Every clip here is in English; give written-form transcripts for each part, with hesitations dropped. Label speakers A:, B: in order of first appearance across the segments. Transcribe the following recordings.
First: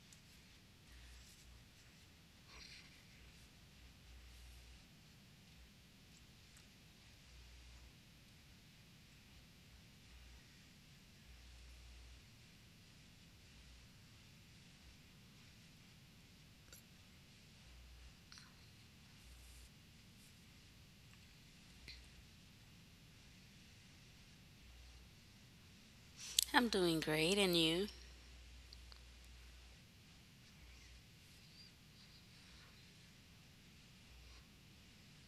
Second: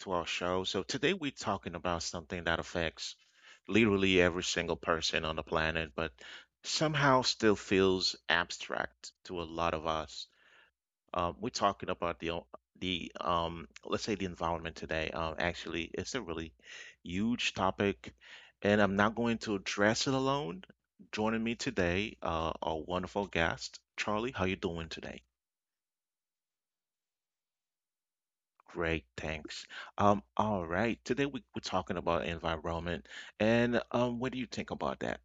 A: to our show. So, today we're talking about something that affects literally every single person on the planet, but somehow still feels abstract to a lot of us. We're talking about the o- the let's say the environment today. Actually, it's a really huge topic, and I'm not going to address it alone. Joining me today, our wonderful guest, Charlie. How you doing today?
B: I'm doing great, and you?
A: Great, thanks. All right. Today we're talking about environment and what do you think about that?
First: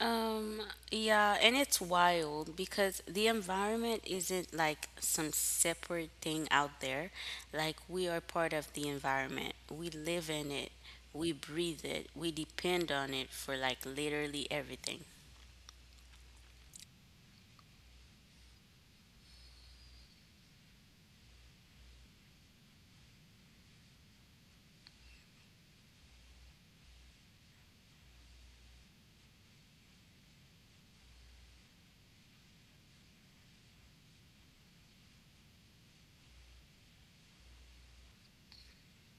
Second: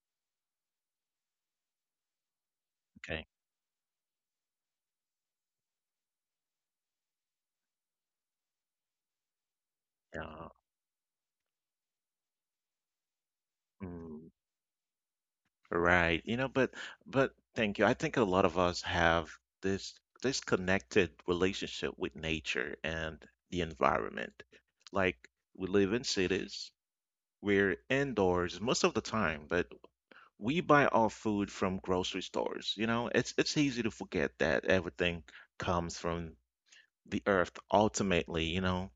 B: Um, yeah, and it's wild because the
A: Okay.
B: environment isn't like some separate thing out there. Like, we are part of the environment, we live in
A: Uh,
B: it, we breathe it, we depend on it for like literally
A: mm,
B: everything.
A: right. But thank you. I think a lot of us have this this connected relationship with nature and the environment. Like we live in cities, we're indoors most of the time, but we buy our food from grocery stores. You know, it's easy to forget that everything comes from the Earth ultimately, you know?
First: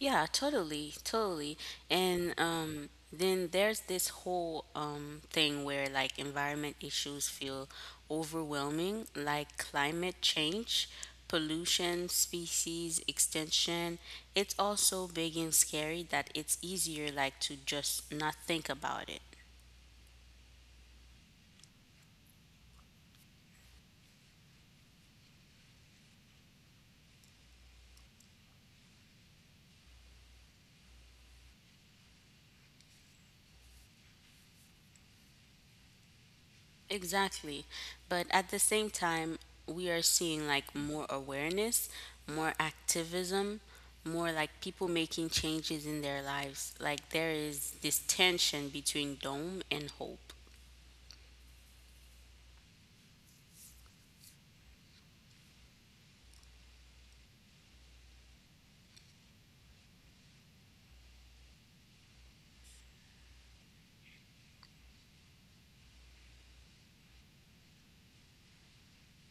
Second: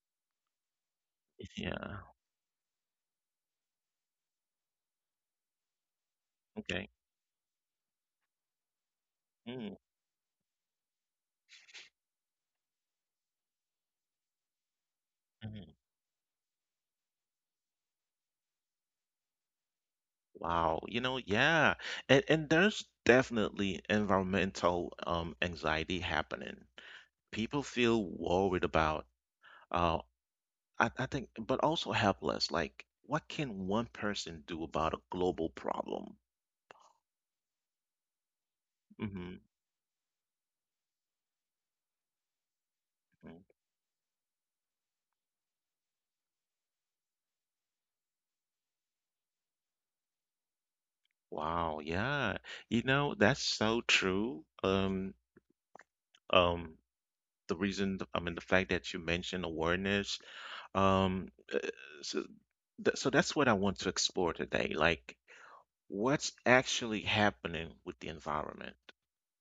B: Yeah, totally, totally.
A: Yeah,
B: And Then there's this whole thing where like environment
A: okay.
B: issues feel overwhelming, like
A: Mm,
B: climate change, pollution, species extinction. It's also big and
A: mhm.
B: scary that it's easier like to just not think about it.
A: Wow. You know, yeah. And there's definitely environmental anxiety happening. People feel worried about uh I think but also helpless. Like what can one person do about a global problem?
B: Exactly. But at the
A: Hmm.
B: same time, we are seeing like more awareness, more activism, more like people making changes in their lives. Like there is this tension between dome and hope.
A: Wow, yeah. You know, that's so true. Um the reason, I mean, the fact that you mentioned awareness, um uh, so that's what I want to explore today. Like, what's actually happening with the environment?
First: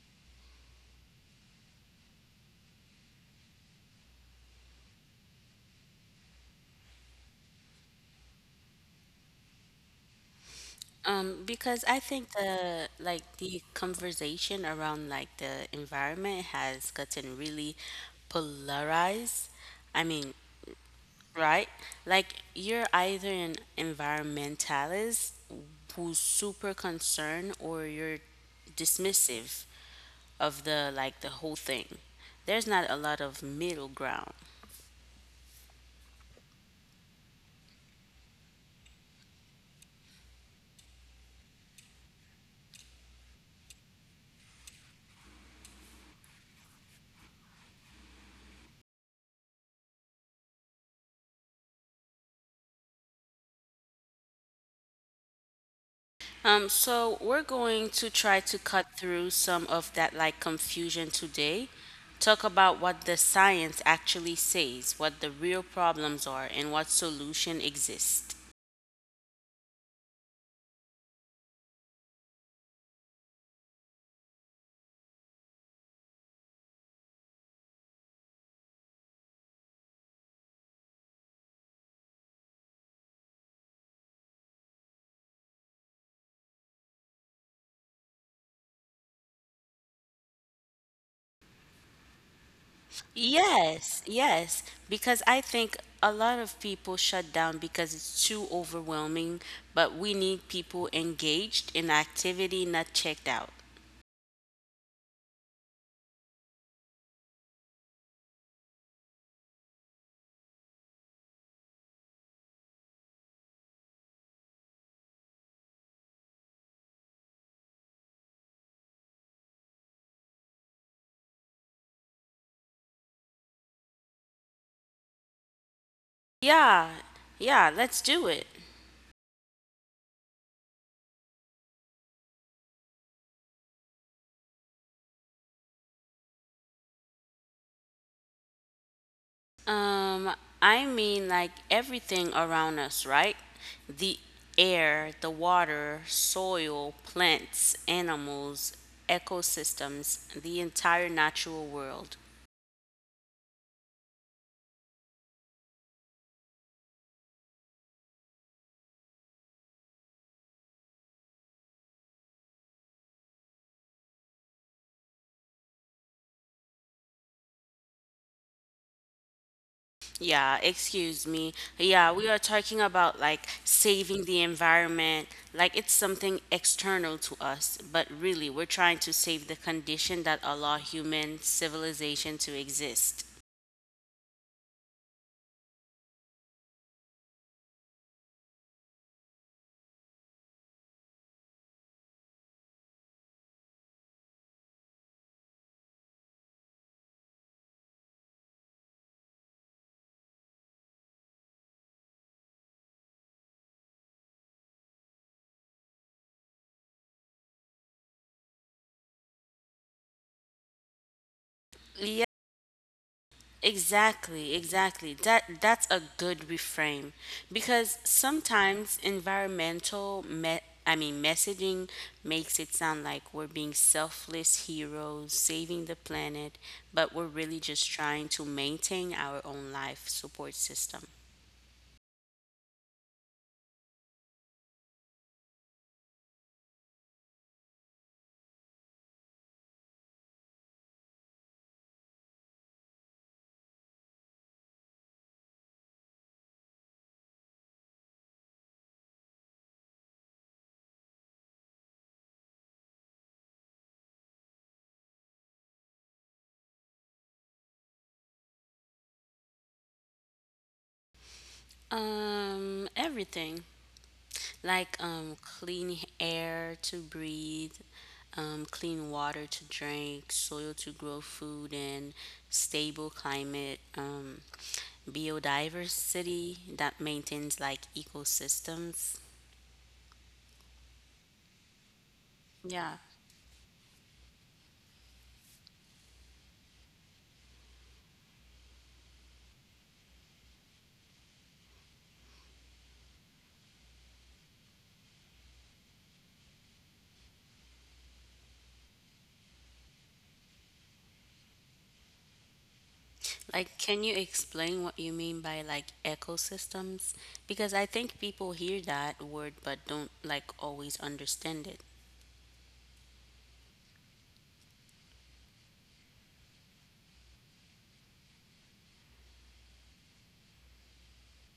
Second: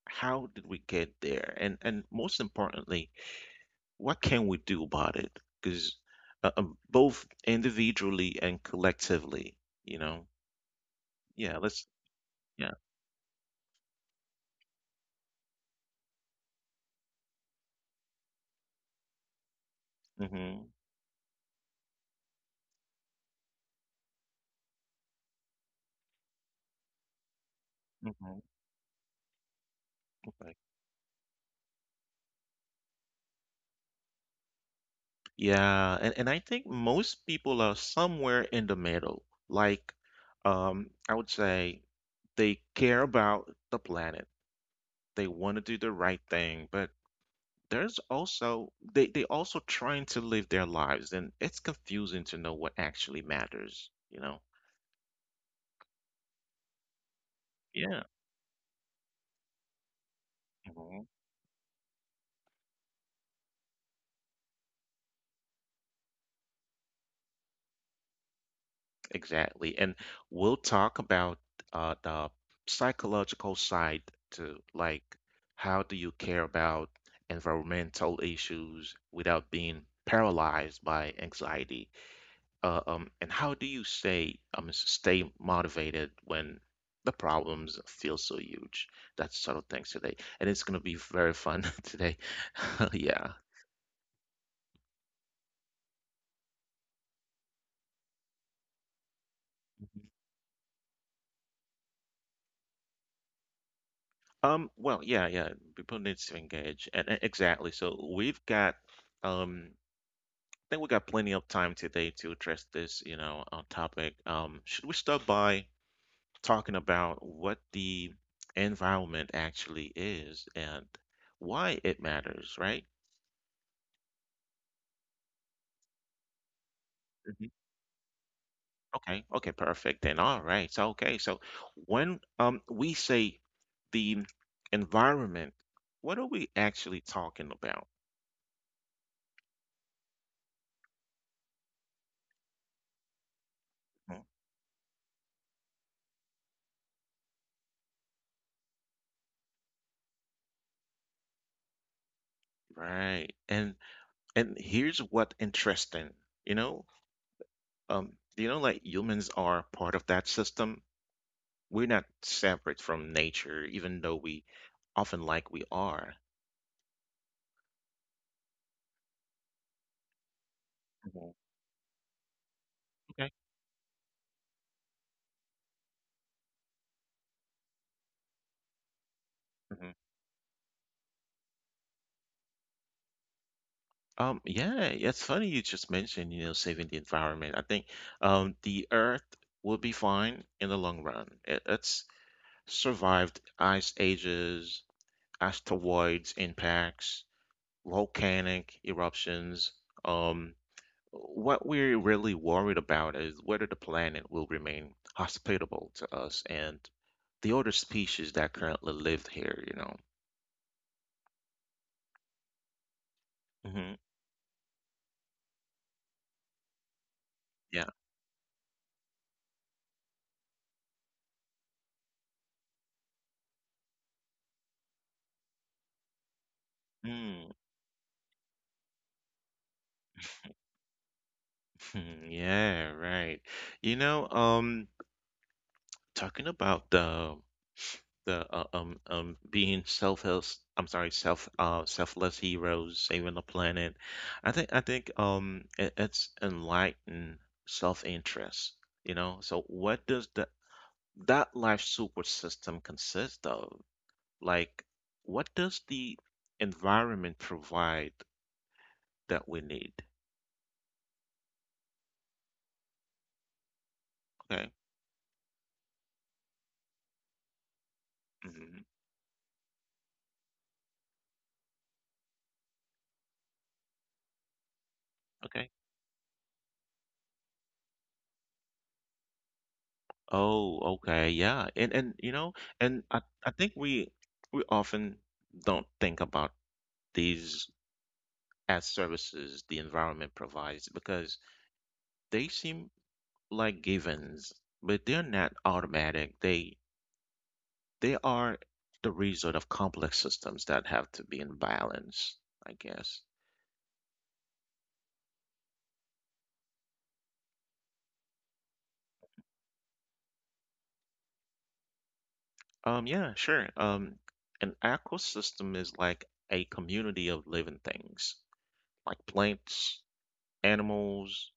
A: How did we get there? And most importantly, what can we do about it? Because both individually and collectively, you know. Yeah,
B: Because
A: let's.
B: I think
A: Yeah.
B: the conversation around like the environment has gotten really polarized. I mean,
A: Hmm.
B: right? Like you're either an environmentalist who's super concerned or you're
A: Hmm.
B: dismissive
A: Okay.
B: of the whole thing. There's not a lot of middle ground.
A: Yeah, and I think most people are somewhere in the middle. Like, I would say they care about the planet. They want to do the right thing, but there's also they also trying to live their lives, and it's confusing to know what actually matters.
B: So we're going to
A: Yeah.
B: try to cut through some of that like
A: Mhm.
B: confusion today. Talk about what the science actually says, what the real problems are, and what solution exists.
A: Exactly, and we'll talk about the psychological side to, like, how do you care about environmental issues without being paralyzed by anxiety. And how do you stay motivated when the problems feel so huge? That's sort of things today, and it's gonna be very fun today. Yeah.
B: Yes, yes, because I think a lot of people shut down because it's too overwhelming, but we need people engaged in activity, not checked out.
A: Well, yeah, yeah. People need to engage, and exactly. So we've got, um, I think we got plenty of time today to address this topic. Should we start by talking about what the environment actually is and why it matters, right?
B: Yeah, yeah, let's do it.
A: Okay, okay, perfect then. All right. So okay, so when we say the environment, what are we actually talking about?
B: Um, I mean, like everything around us, right? The
A: Mm.
B: air, the water, soil, plants, animals, ecosystems, the entire natural world.
A: Right. And here's what interesting, you know, like humans are part of that system. We're not separate from nature, even though we often like we are.
B: Yeah, excuse
A: Mhm.
B: me. Yeah, we are talking about like saving the environment, like it's something external to us, but really we're trying to save the
A: Okay.
B: condition that allow human civilization to exist.
A: Yeah, it's funny you just mentioned saving the environment. I think, the Earth will be fine in the long run. It's survived ice ages, asteroids impacts, volcanic eruptions. Um, what we're really worried about is whether the planet will remain hospitable to us and the other species that currently live here, you know. Hmm.
B: Exactly, exactly. That's a good reframe because
A: Yeah.
B: sometimes I mean messaging makes it sound like we're being selfless heroes saving the planet, but we're really
A: Mm,
B: just trying to maintain our own life support system.
A: yeah, right. You know, um, talking about the being selfless, I'm sorry, self selfless heroes saving the planet. I think it's enlightened self-interest, you know. So what does that life support system consist of, like what does the environment provide that we need?
B: Everything.
A: Okay.
B: Like clean air to breathe,
A: Hmm.
B: clean water to drink, soil to grow food in, stable climate,
A: Okay.
B: biodiversity that maintains like ecosystems.
A: Oh, okay, yeah. And and you know,
B: Yeah,
A: and I think we often don't think about these as services the environment provides because they seem like givens, but they're not automatic. They are the result of complex systems that have to be in balance, I guess.
B: like can you explain what you mean by like ecosystems, because I think people hear that word but don't like always understand it.
A: Yeah, sure. An ecosystem is like a community of living things, like plants, animals,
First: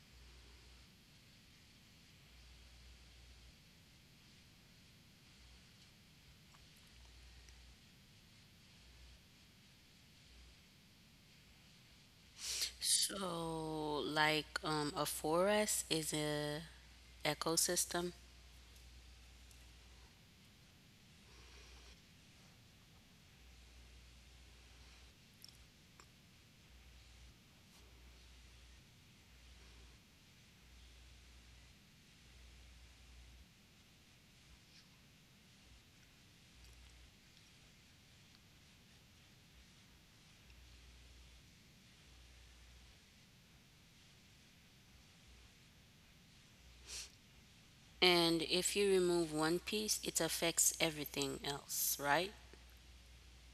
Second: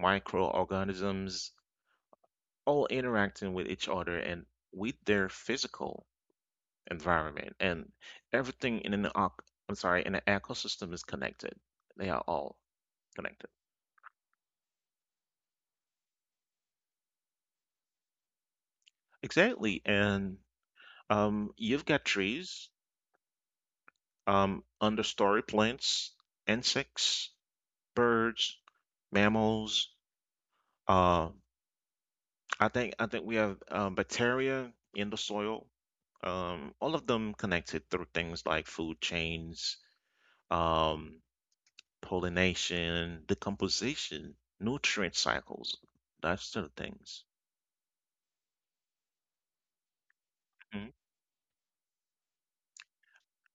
A: microorganisms, all interacting with each other and with their physical environment, and everything in I'm sorry, in an ecosystem is connected. They are all connected.
B: So like a forest is a ecosystem.
A: Exactly. And, you've got trees, understory plants, insects, birds, mammals. Uh, I think we have, bacteria in the soil. All of them connected through things like food chains, um, pollination, decomposition, nutrient cycles, that sort of things.
B: And if you remove one piece, it affects
A: Mhm.
B: everything else, right?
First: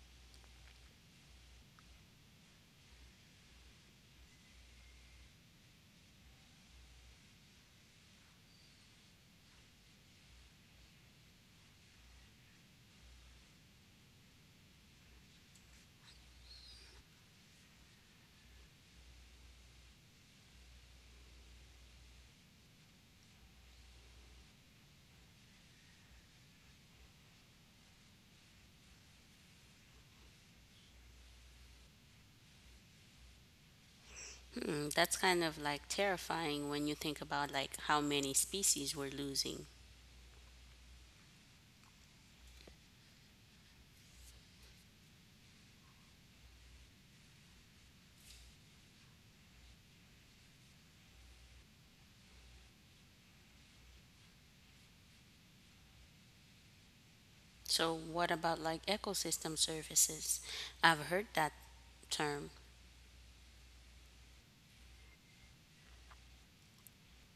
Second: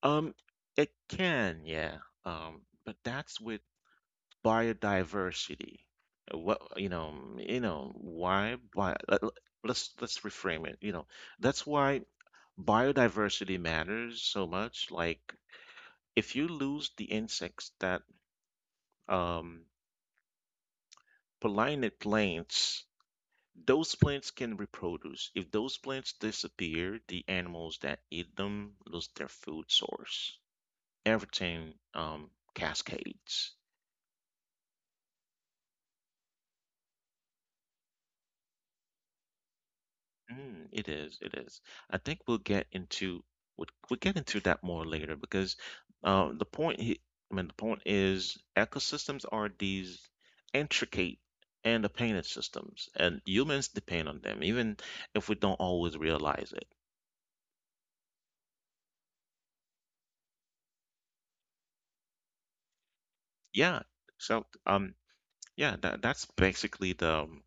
A: Um, it can, yeah. But that's with biodiversity. What you know, why bi Let's reframe it. You know, that's why biodiversity matters so much. Like if you lose the insects that um pollinate plants. Those plants can reproduce. If those plants disappear, the animals that eat them lose their food source. Everything, cascades.
B: Hmm, that's kind of like terrifying when you think about like how many species we're losing.
A: Mm, it is. It is. I think we'll get into that more later because, the point I mean the point is ecosystems are these intricate and dependent systems, and humans depend on them, even if we don't always realize it.
B: So what about like ecosystem services? I've heard that term.
A: Yeah. So yeah, that's basically the,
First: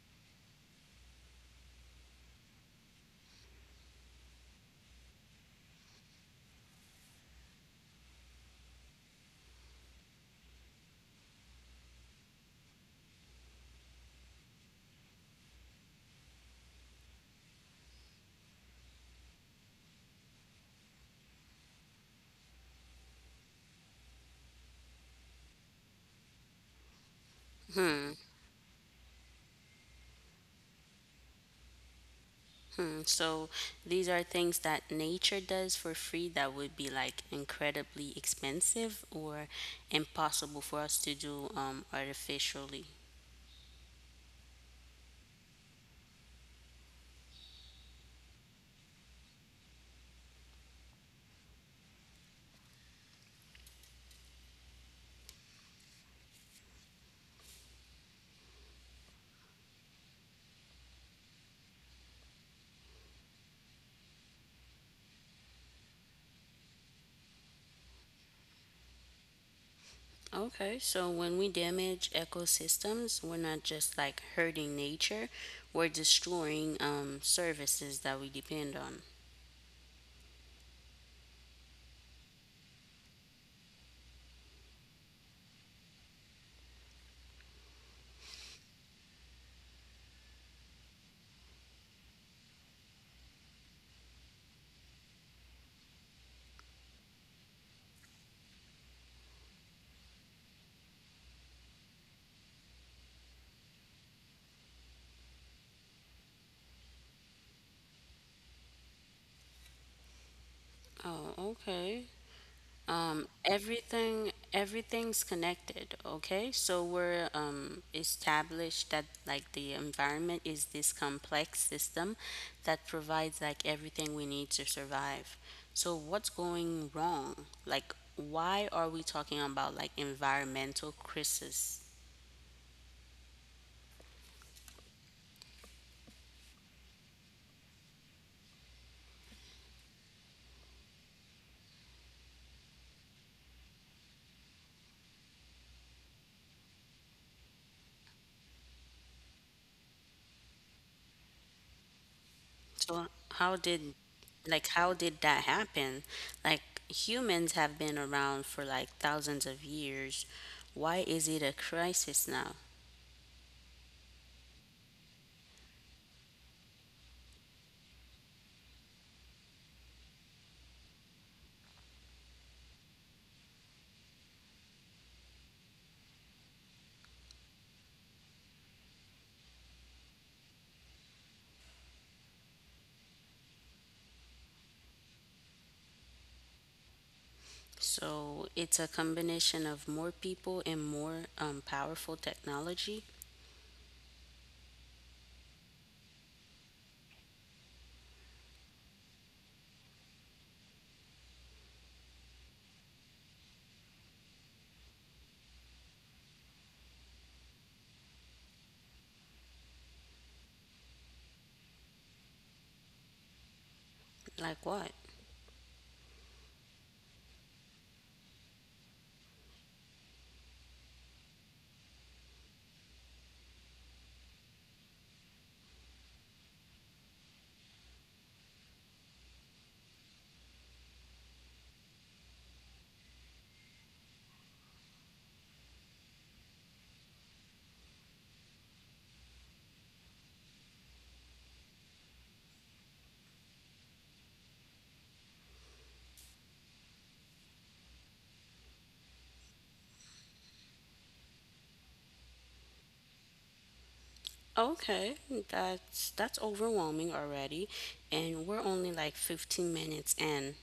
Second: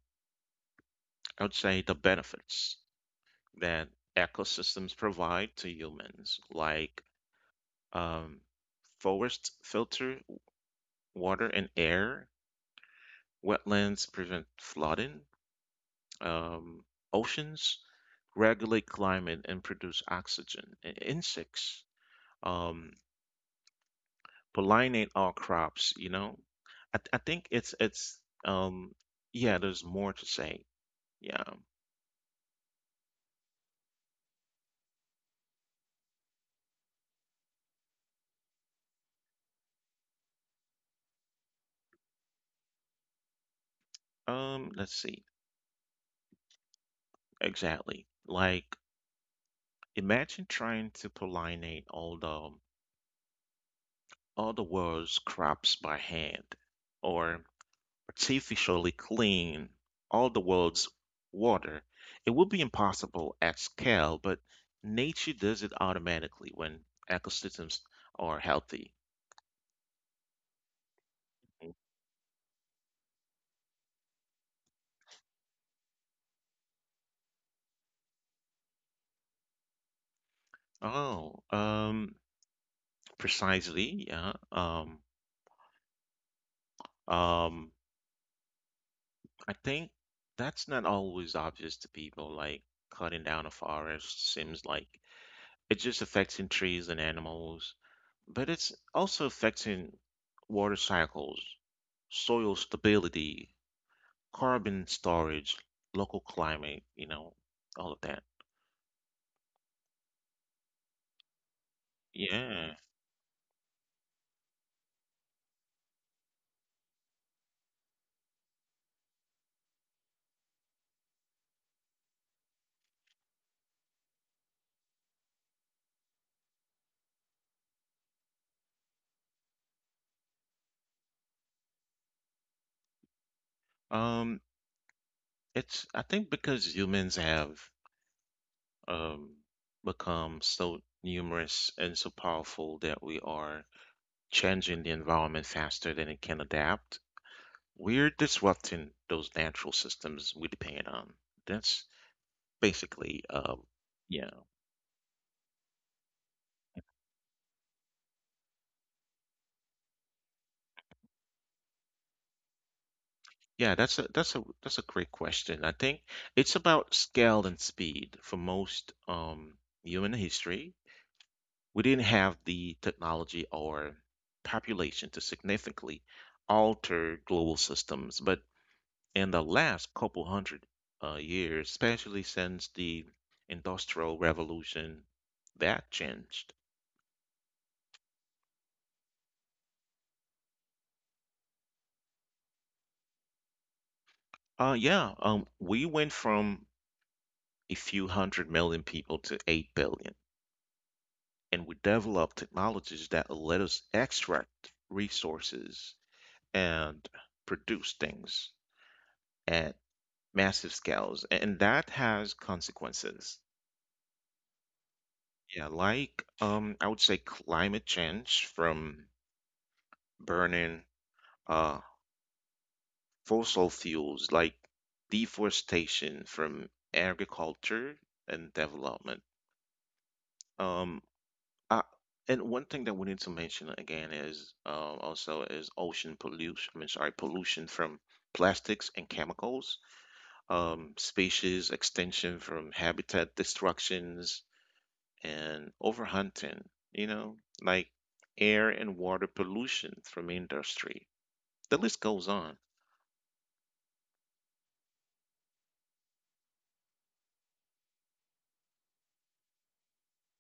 A: I would say, the benefits that ecosystems provide to humans, like, um, forests filter water and air, wetlands prevent flooding, um, oceans regulate climate and produce oxygen, insects, um, pollinate our crops, you know? I think um, yeah, there's more to say. Yeah.
B: Hmm, so these are things that nature does for free that would be like incredibly expensive or impossible for us to do artificially.
A: Let's see. Exactly. Like, imagine trying to pollinate all the world's crops by hand, or artificially clean all the world's water. It would be impossible at scale, but nature does it automatically when ecosystems are healthy.
B: Okay, so when we damage ecosystems, we're not just like hurting nature, we're destroying services that we depend on.
A: Oh, precisely, yeah. Um, I think that's not always obvious to people. Like cutting down a forest seems like it's just affecting trees and animals, but it's also affecting water cycles, soil stability, carbon storage, local climate, you know, all of that.
B: Oh, okay.
A: Yeah.
B: Everything everything's connected, okay? So we're established that like the environment is this complex system that provides like everything we need to survive. So what's going wrong? Like why are we talking about like environmental crisis?
A: Um, it's, I think, because humans have um become so numerous and so powerful that we are changing the environment faster than it can adapt. We're disrupting those natural systems we depend on. That's
B: So
A: basically.
B: how did,
A: Yeah.
B: how did that happen? Like humans have been around for like thousands of years. Why is it a crisis now?
A: Yeah, that's a great question. I think it's about scale and speed for most human history. We didn't have the technology or population to significantly alter global systems, but in the last couple hundred years, especially since the Industrial Revolution, that changed.
B: So it's a combination of more people and more powerful technology.
A: Yeah, we went from a few 100 million people to 8 billion, and we develop technologies that let us extract resources and produce things at massive scales, and that has consequences.
B: Like what?
A: Yeah, like, I would say climate change from burning uh fossil fuels, like deforestation from agriculture and development. Um Uh, and one thing that we need to mention again is, also, is ocean pollution. I mean, sorry, pollution from plastics and chemicals, species extinction from habitat destructions and overhunting. You know, like air and water pollution from industry. The list goes on.
B: Okay, that's overwhelming already, and we're only like 15 minutes in.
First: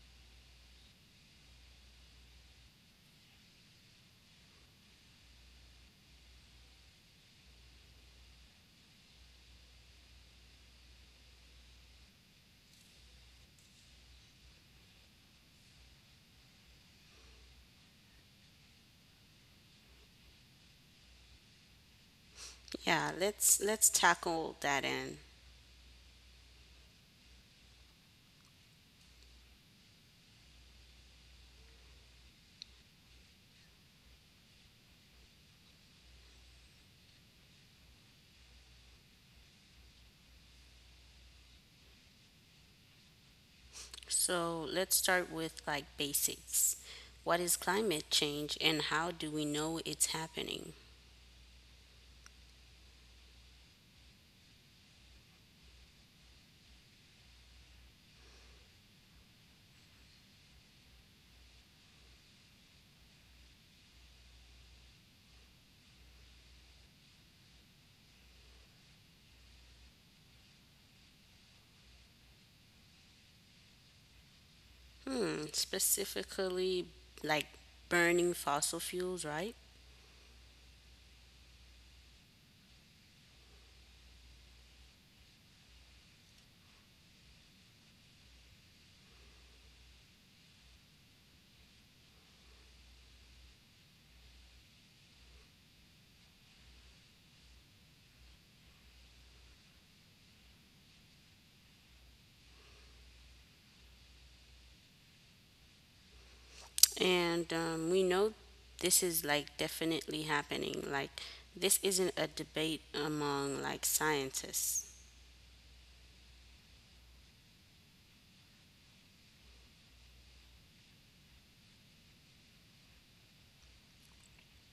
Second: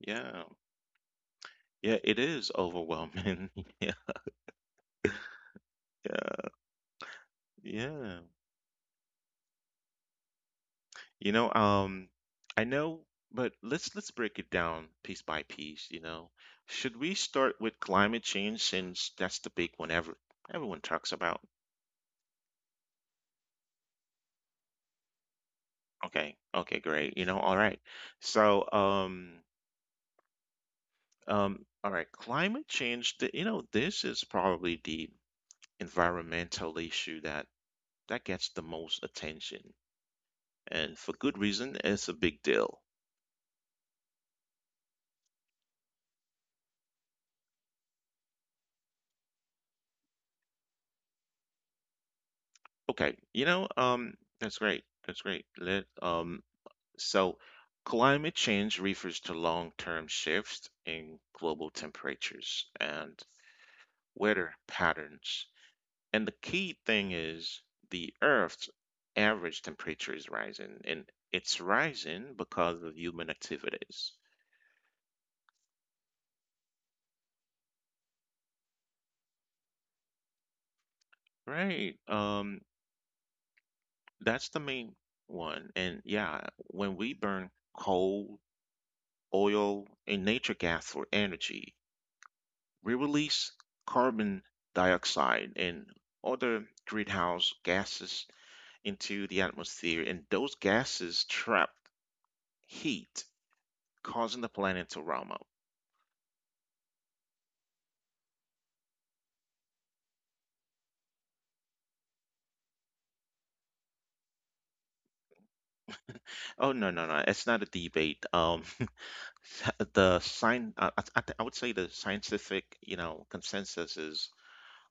A: Yeah, yeah, it is overwhelming. Yeah, yeah. Yeah. You know, I know, but let's break it down piece by piece, you know. Should we start with climate change since that's the big one everyone talks about?
B: Yeah, let's tackle that in.
A: Okay, okay, great. You know, all right. So, all right, climate change. This is probably the environmental issue that gets the most attention, and for good reason, it's a big deal.
B: So let's start with like basics. What is climate change and how do we know it's happening?
A: Okay, you know, that's great. That's great. Let So, climate change refers to long term shifts in global temperatures and weather patterns. And the key thing is the Earth's average temperature is rising, and it's rising because of human activities.
B: Hmm, specifically like burning fossil fuels, right?
A: Right. That's the main one. And yeah, when we burn coal, oil, and nature gas for energy, we release carbon dioxide and other greenhouse gases into the atmosphere, and those gases trap heat, causing the planet to warm up.
B: And we know this is like definitely happening. Like this isn't a debate among like scientists.
A: Oh no, no, no! It's not a debate. I would say the scientific, you know, consensus is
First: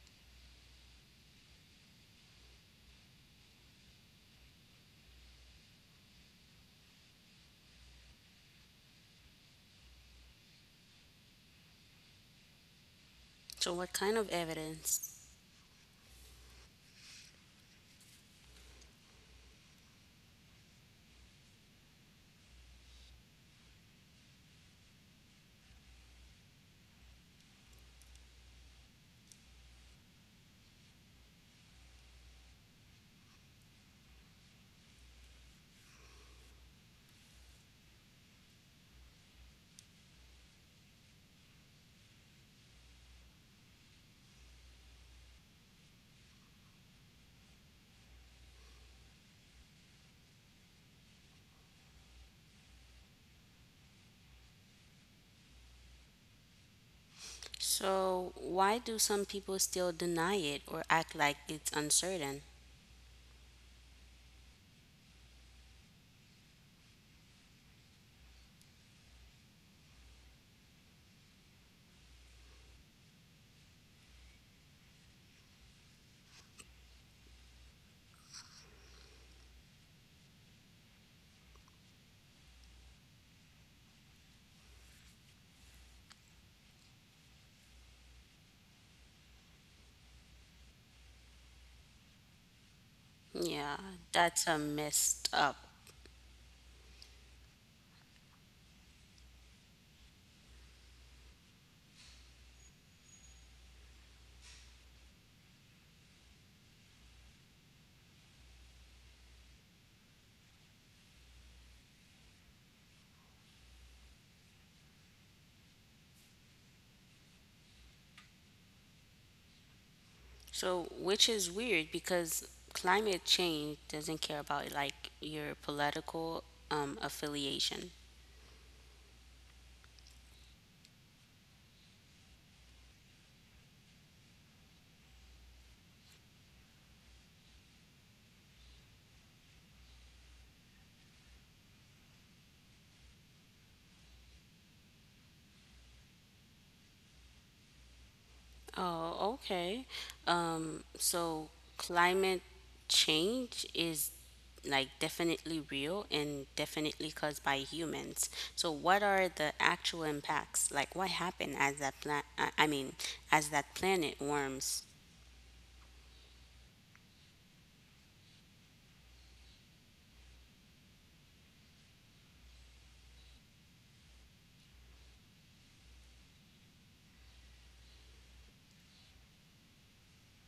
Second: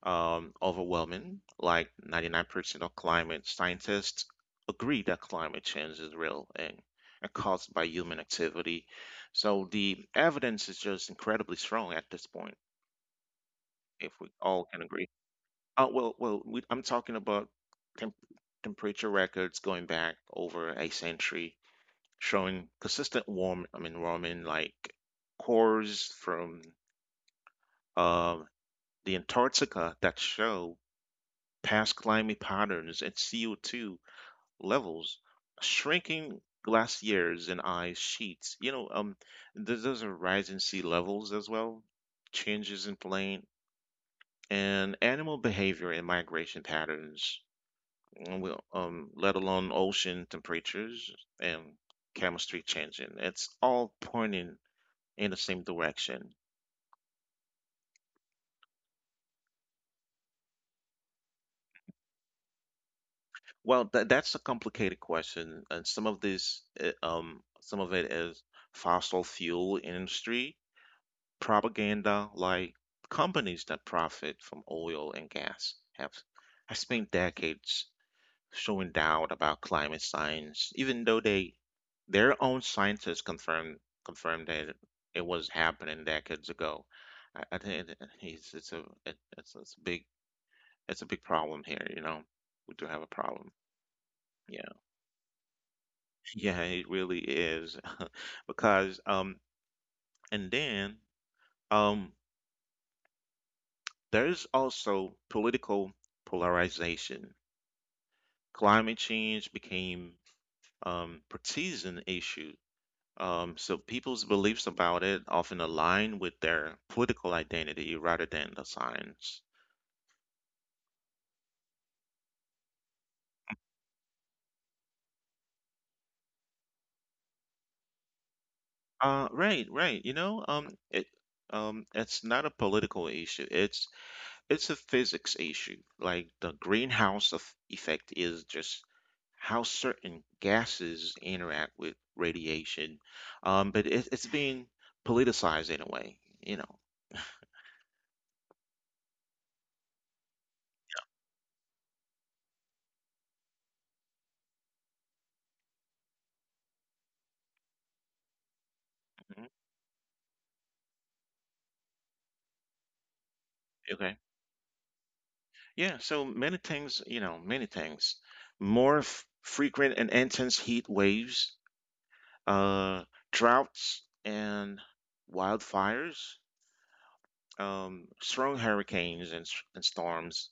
A: overwhelming. Like 99% of climate scientists agree that climate change is real, and caused by human activity. So the evidence is just incredibly strong at this point,
B: So what
A: if
B: kind
A: we
B: of
A: all can agree.
B: evidence?
A: Well, I'm talking about temp- temperature records going back over a century, showing consistent warm, I mean, warming, like cores from, uh, the Antarctica that show past climate patterns and CO2 levels, shrinking glaciers and ice sheets. You know, those are rising sea levels as well, changes in plane and animal behavior and migration patterns. Let alone ocean temperatures and chemistry changing. It's all pointing in the same direction.
B: So why do some people still deny it or act like it's uncertain?
A: Well, that's a complicated question, and some of it is fossil fuel industry propaganda, like companies that profit from oil and gas have spent decades showing doubt about climate science, even though they their own scientists confirmed that it was happening decades ago. I think it, it's a it, it's a big problem here, you know. We do have a problem.
B: Yeah,
A: Yeah.
B: that's a messed up.
A: Yeah, it really is. Because and then um there is also political polarization. Climate change became partisan issue. So people's beliefs about it often align with their political identity rather than the science.
B: So, which is weird because climate change doesn't care about like your political affiliation.
A: Right, right. You know, it's not a political issue. It's a physics issue. Like the greenhouse effect is just how certain gases interact with radiation. But it's being politicized in a way, you know.
B: Oh, okay. So climate change is like definitely real and definitely caused by humans. So what are
A: Mhm.
B: the actual impacts? Like what happened as that planet? I mean, as that
A: Okay.
B: planet warms?
A: Yeah. So many things, you know, many things. More frequent and intense heat waves, uh, droughts and wildfires, strong hurricanes and storms.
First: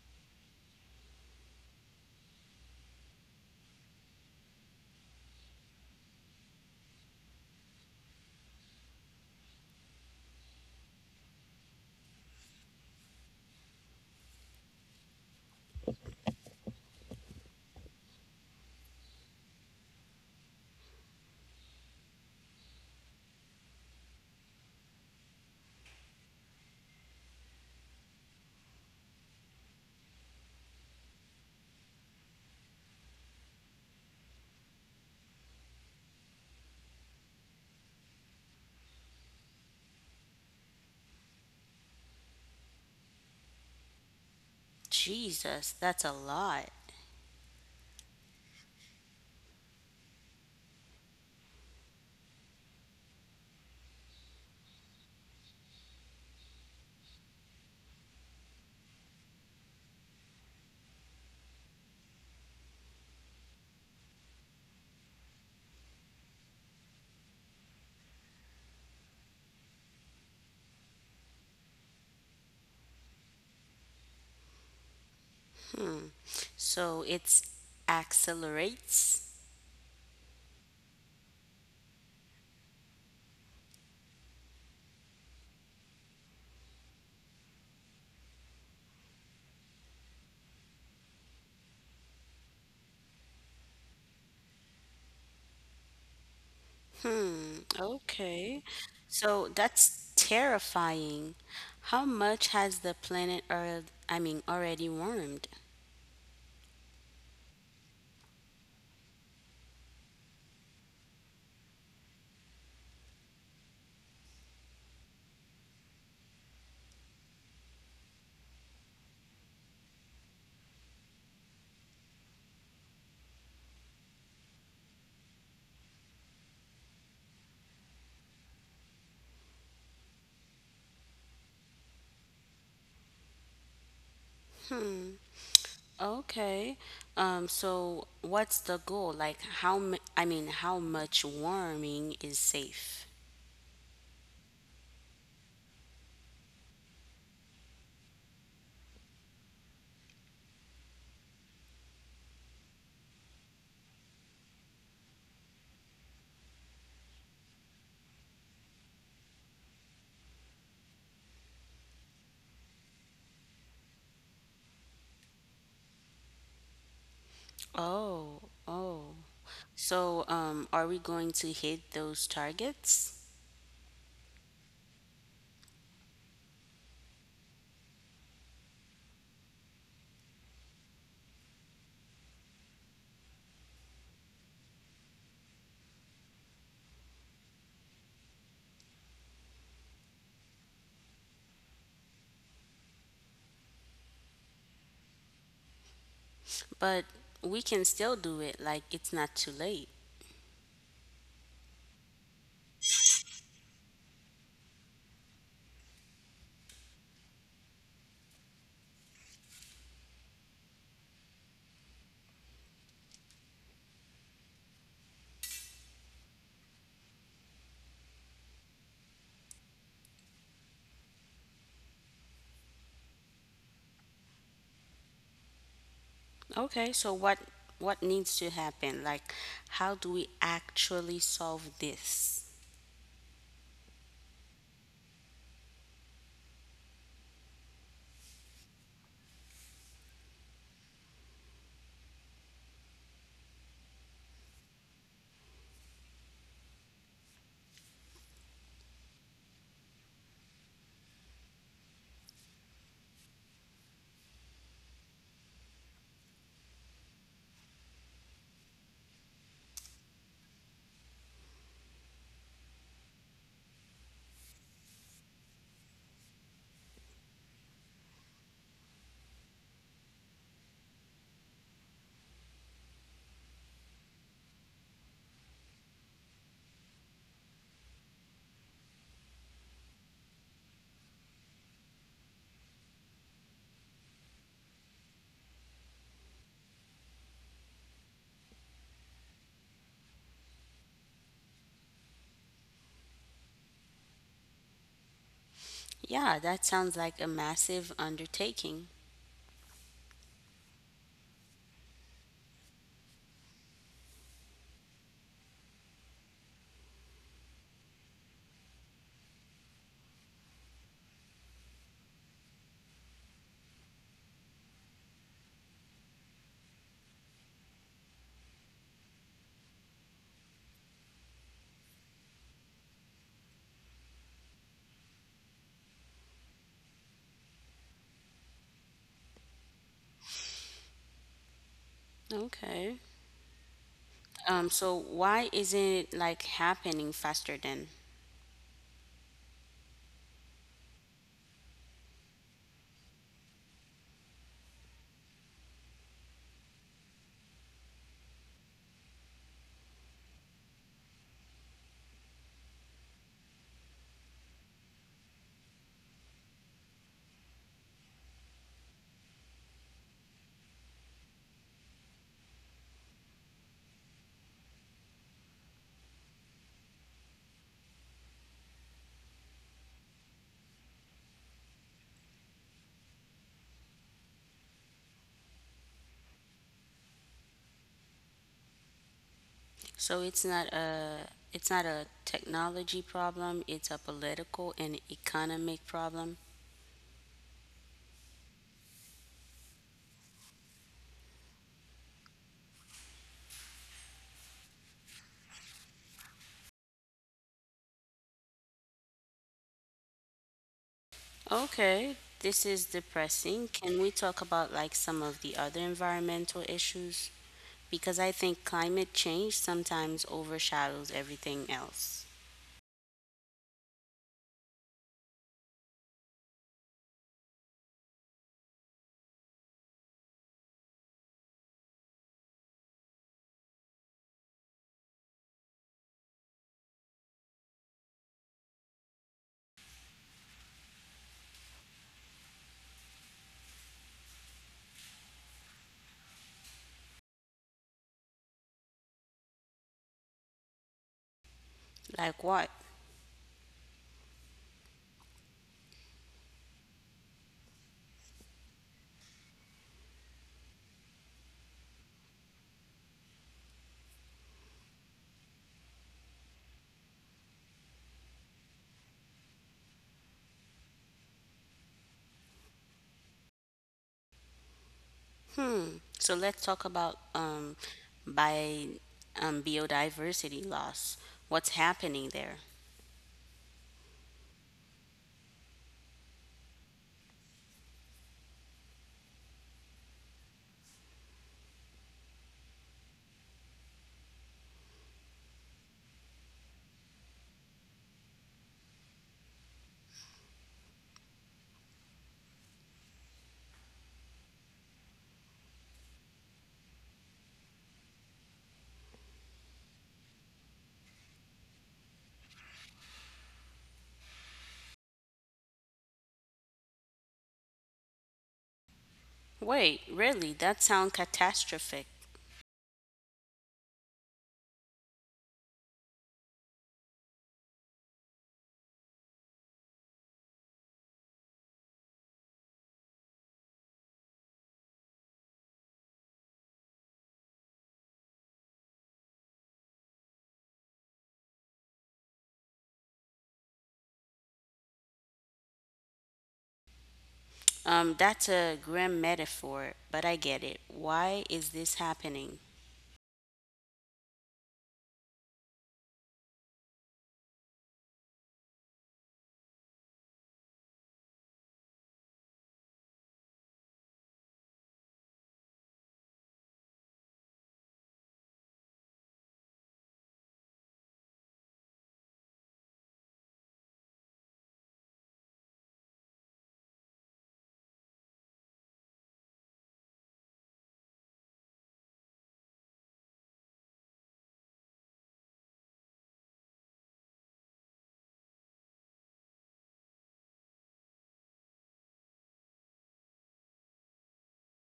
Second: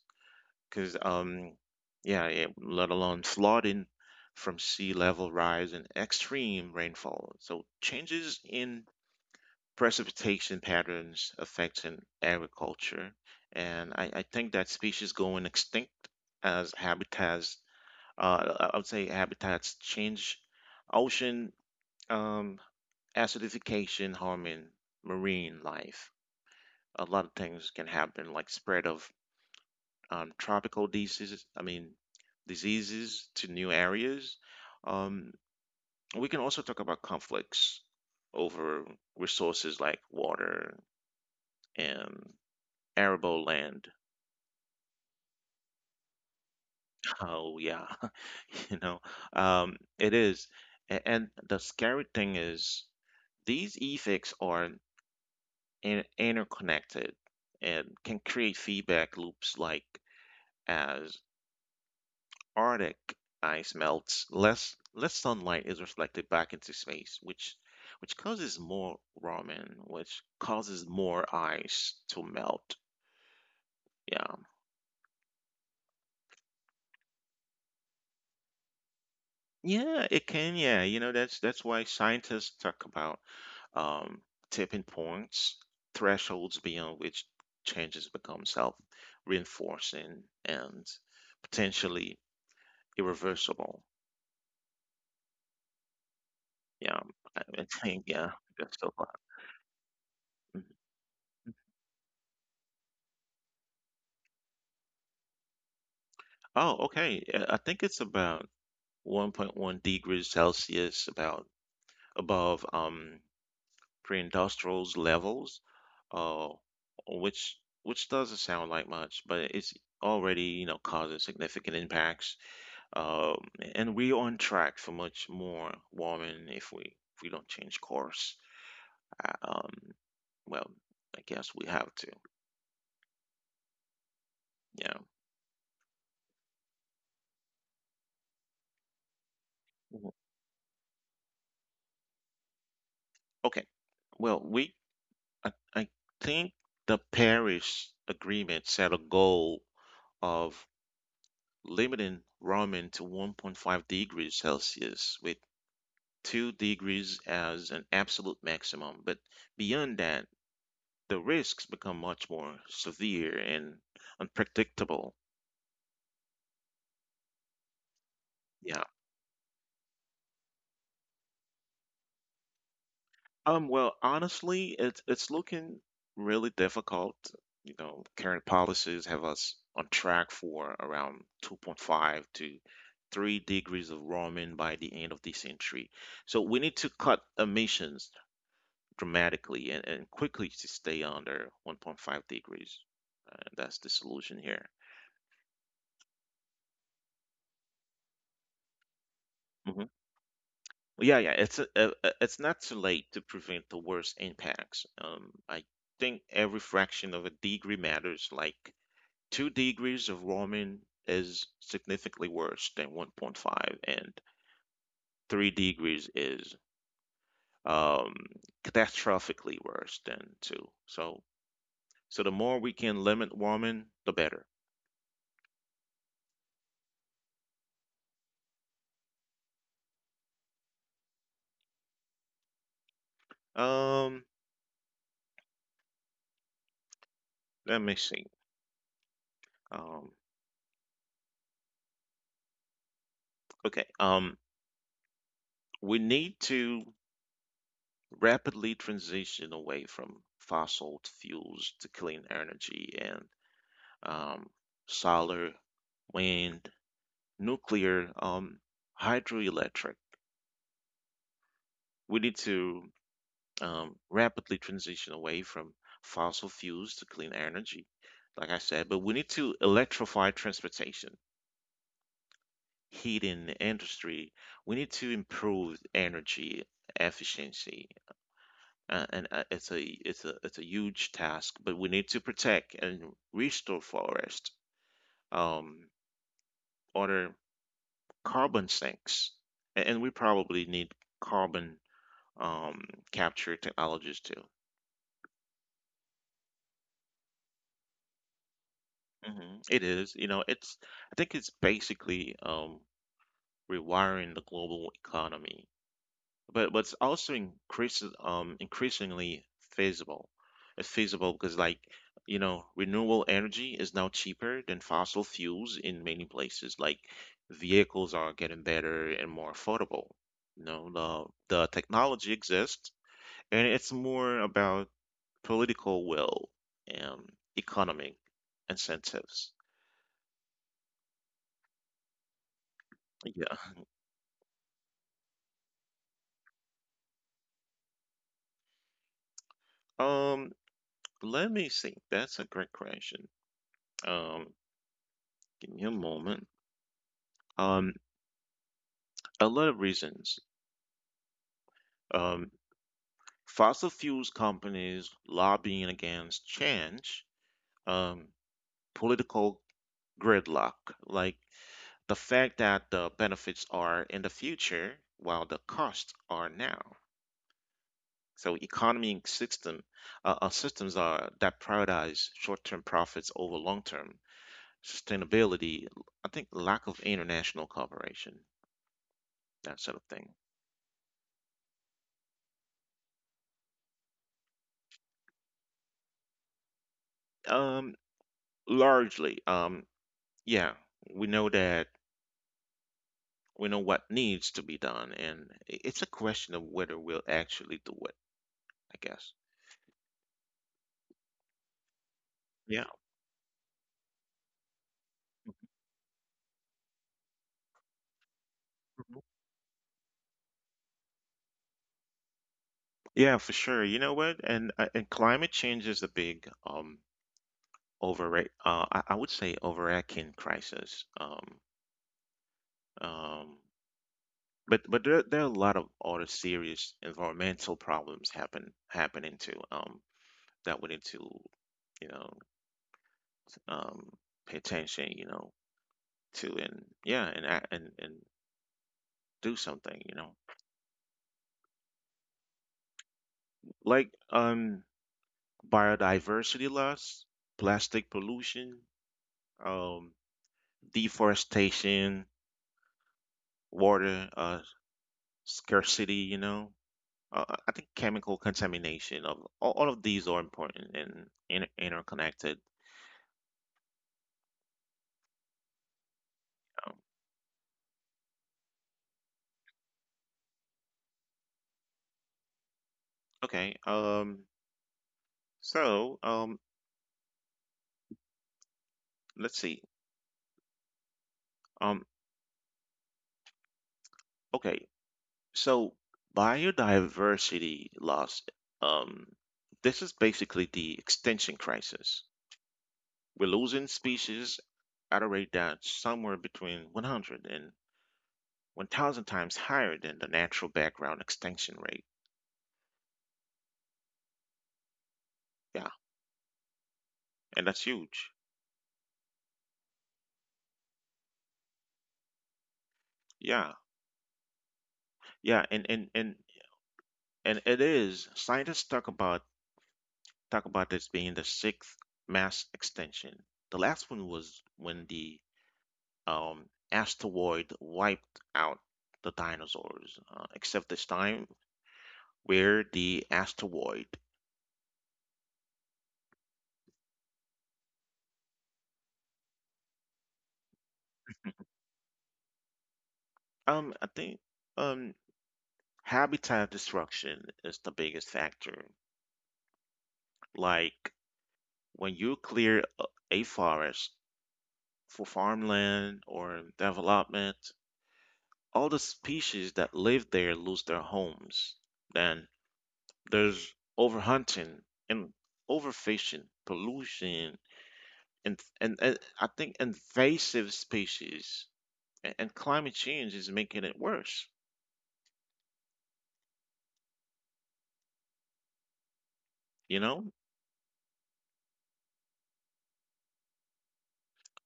A: Because um, yeah, Let alone flooding from sea level rise and extreme rainfall. So changes in precipitation patterns affecting agriculture, and I think that species going extinct as habitats. I would say habitats change, ocean um, acidification harming marine life. A lot of things can happen, like spread of tropical diseases to new areas. Um, we can also talk about conflicts over resources like water and arable land.
B: Jesus, that's a lot.
A: Oh, yeah, you know, it is. And the scary thing is, these effects are interconnected and can create feedback loops like as Arctic ice melts, less sunlight is reflected back into space, which causes more ramen, which causes more ice to melt. Yeah.
B: So it's accelerates.
A: Yeah, it can, yeah. You know, that's why scientists talk about um, tipping points, thresholds beyond which changes become self-reinforcing and potentially irreversible. Yeah,
B: Hmm,
A: I I think,
B: okay.
A: yeah, that's so far.
B: So that's terrifying. How much has the planet Earth, I mean, already warmed?
A: Oh, okay. I think it's about 1.1 degrees Celsius, about above pre-industrial levels, uh, which which doesn't sound like much, but it's already, you know, causing significant impacts. Um, and we're on track for much more warming if we don't change course. Uh, um, well, I guess we have to. Yeah.
B: Okay. So what's the goal? Like how m I mean,
A: Mhm.
B: how much warming is safe?
A: Okay. Well, we I think the Paris Agreement set a goal of limiting warming to 1.5 degrees Celsius, with 2 degrees as an absolute maximum. But beyond that, the risks become much more severe and unpredictable.
B: Oh,
A: Yeah.
B: oh. So, are we going to hit those targets?
A: Honestly, it's looking really difficult. You know, current policies have us on track for around 2.5 to 3 degrees of warming by the end of this century. So we need to cut emissions dramatically and quickly to stay under 1.5 degrees. That's the solution here.
B: But we can still do it, like it's not too late.
A: Hmm. Yeah, yeah, it's a- it's not too late to prevent the worst impacts. I think every fraction of a degree matters. Like 2 degrees of warming is significantly worse than 1.5, and 3 degrees is um, catastrophically worse than two. So the more we can limit warming, the better.
B: Okay, so what needs to happen? Like, how do we actually solve this?
A: Um, let me see. Um, okay. We need to rapidly transition away from fossil fuels to clean energy and um, solar, wind, nuclear, hydroelectric. We need to rapidly transition away from fossil fuels to clean energy, like I said, but we need to electrify transportation, heating, industry. We need to improve energy efficiency. And it's a it's a it's a huge task, but we need to protect and restore forest, um, other carbon sinks. And we probably need carbon um, capture technologies too.
B: Yeah, that sounds like a massive undertaking.
A: Mhm. It is, you know, it's I think it's basically rewiring the global economy, but it's also increases increasingly feasible. It's feasible because like, you know, renewable energy is now cheaper than fossil fuels in many places. Like vehicles are getting better and more affordable. You know, the technology exists and it's more about political will and economic incentives.
B: Okay. So why isn't it like happening faster then?
A: Um, let me see. That's a great question. Um, give me a moment. Um, a lot of reasons. Um, Fossil fuels companies lobbying against change, um, political gridlock, like the fact that the benefits are in the future while the costs are now. So economy system, systems are that prioritize short-term profits over long-term sustainability, I think lack of international cooperation, that sort of
B: So it's
A: thing.
B: not a, it's not a technology problem, it's a political and economic problem.
A: Um, largely, um, yeah, we know that we know what needs to be done, and it's a question of whether we'll actually do it, I guess.
B: Okay, this is
A: Yeah.
B: depressing. Can we talk about like some of the other environmental issues? Because I think climate
A: Mhm.
B: change sometimes overshadows everything else.
A: Yeah, for sure. You know what? And climate change is a big overrate. I would say overarching crisis. Um, but there are a lot of other serious environmental problems happening to that we need to, you know, um pay attention, you know, to and yeah and do something, you know,
B: Like what?
A: like biodiversity loss, plastic pollution, um deforestation, water scarcity, you know. I think chemical contamination of all of these are important and interconnected
B: Hmm. So let's talk
A: um,
B: about by biodiversity loss. What's happening there?
A: Okay. So, let's see. Um, okay. So, biodiversity loss. Um, this is basically the extinction crisis. We're losing species at a rate that's somewhere between 100 and 1,000 times higher than the natural background extinction rate. Yeah, and that's huge.
B: Wait, really? That sounds catastrophic.
A: Yeah, yeah, and it is. Scientists talk about this being the sixth mass extinction. The last one was when the um, asteroid wiped out the dinosaurs, except this time where the asteroid,
B: That's a grim metaphor, but I get it. Why is this happening?
A: um, I think, um, habitat destruction is the biggest factor. Like when you clear a forest for farmland or development, all the species that live there lose their homes. Then there's overhunting and overfishing, pollution, and I think invasive species and climate change is making it worse. You know,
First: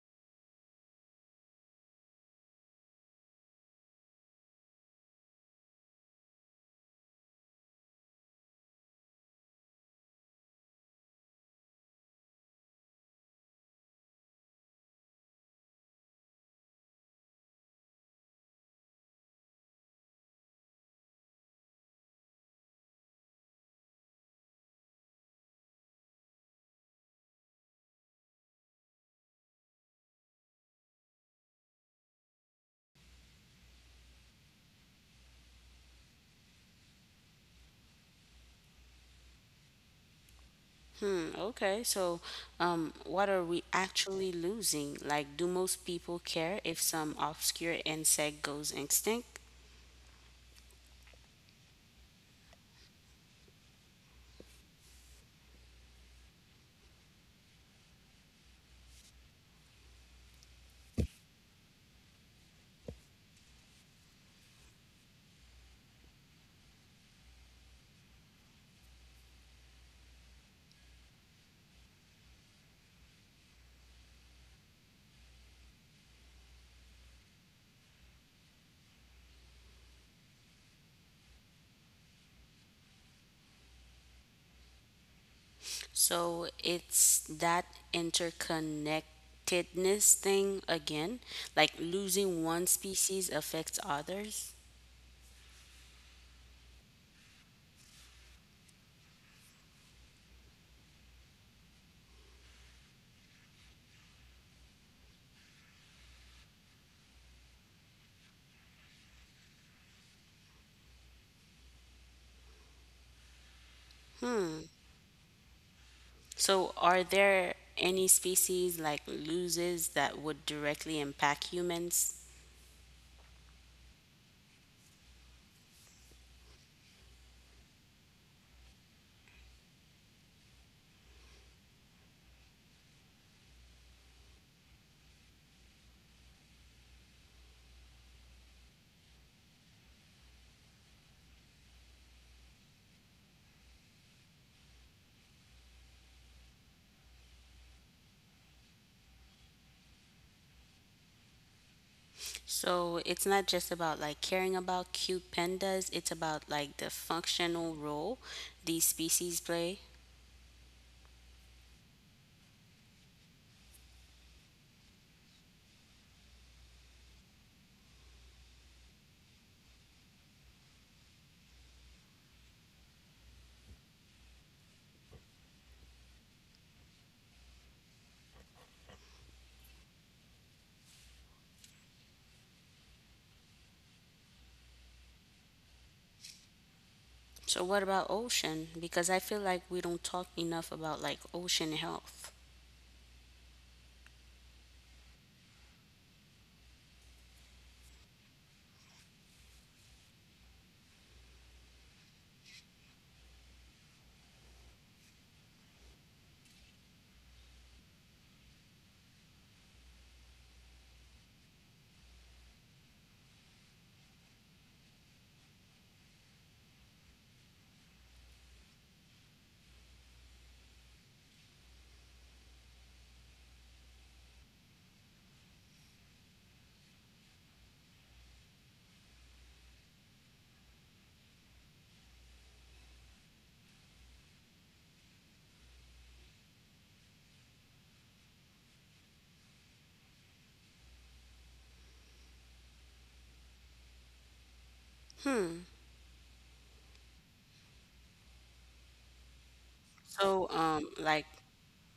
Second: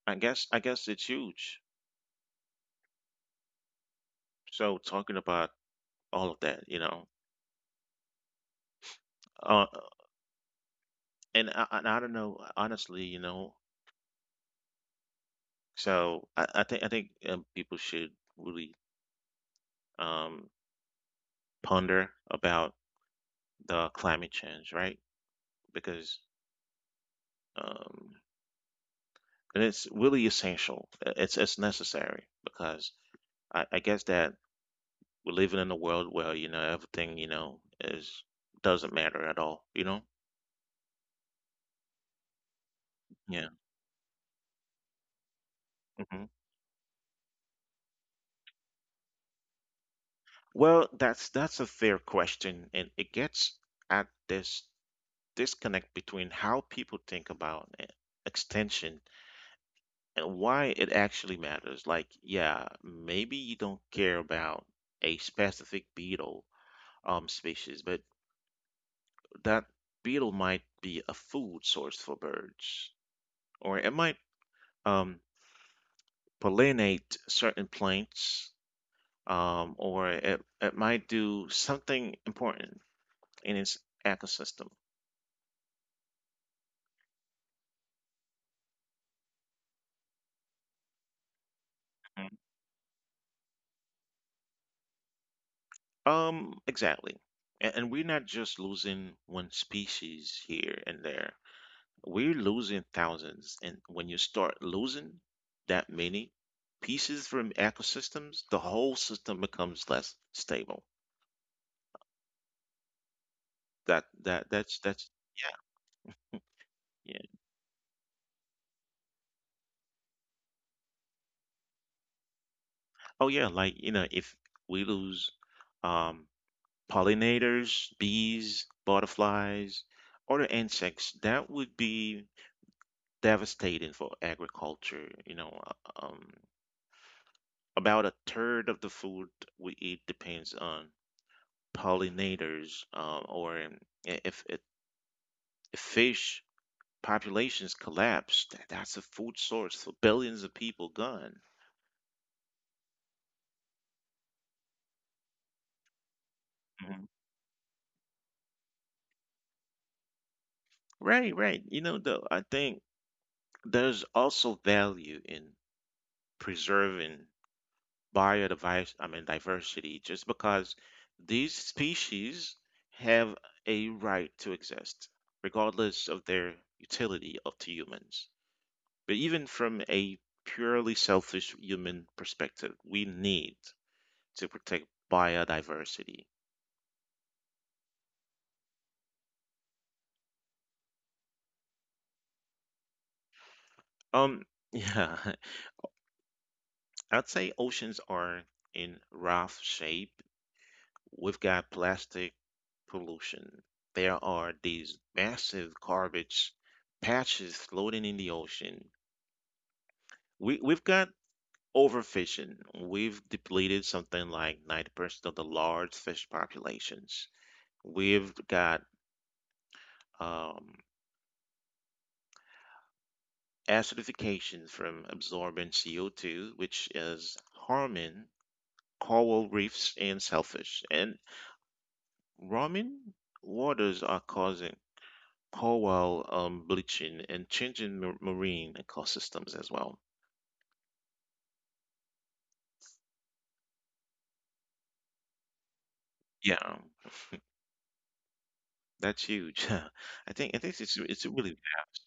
A: I guess it's huge. So talking about all of that, you know, uh, and I don't know honestly, you know. So I think people should really um, ponder about the climate change, right? Because um, and it's really essential. It's necessary because I guess that we're living in a world where you know everything you know is doesn't matter at all. You know?
B: Hmm, okay, so what are
A: Yeah.
B: we actually losing? Like, do most people
A: Hmm.
B: care if some obscure insect goes extinct?
A: Well, that's a fair question, and it gets at this disconnect between how people think about extension and why it actually matters. Like, yeah, maybe you don't care about a specific beetle species, but that beetle might be a food source for birds, or it might um, pollinate certain plants, or it might do something important in its ecosystem.
B: So it's that interconnectedness thing again, like
A: Mhm.
B: losing one species affects others.
A: Exactly. And we're not just losing one species here and there. We're losing thousands. And when you start losing that many pieces from ecosystems, the whole system becomes less stable. That's
B: So are
A: Yeah.
B: there any species like loses that would directly impact humans?
A: Oh yeah, like you know, if we lose um pollinators, bees, butterflies, other insects, that would be devastating for agriculture. You know, uh, um, about a third of the food we eat depends on pollinators, or if if fish populations collapse, that's a food source for billions of people gone.
B: So it's not just about like caring about cute pandas, it's about like the
A: Mhm.
B: functional role these species play.
A: Right, right. You know, though, I think there's also value in preserving biodiversity, I mean diversity, just because these species have a right to exist, regardless of their utility up to humans. But even from a purely selfish human perspective, we need to protect biodiversity.
B: So what about ocean? Because I feel like we don't talk enough about like ocean health.
A: Um, yeah, I'd say oceans are in rough shape. We've got plastic pollution. There are these massive garbage patches floating in the ocean. We've got overfishing. We've depleted something like 90% of the large fish populations. We've got um, acidification from absorbing CO2, which is harming coral reefs and shellfish. And warming waters are causing coral bleaching and changing marine ecosystems as well. Yeah, that's huge. I think I
B: So
A: think it's a really vast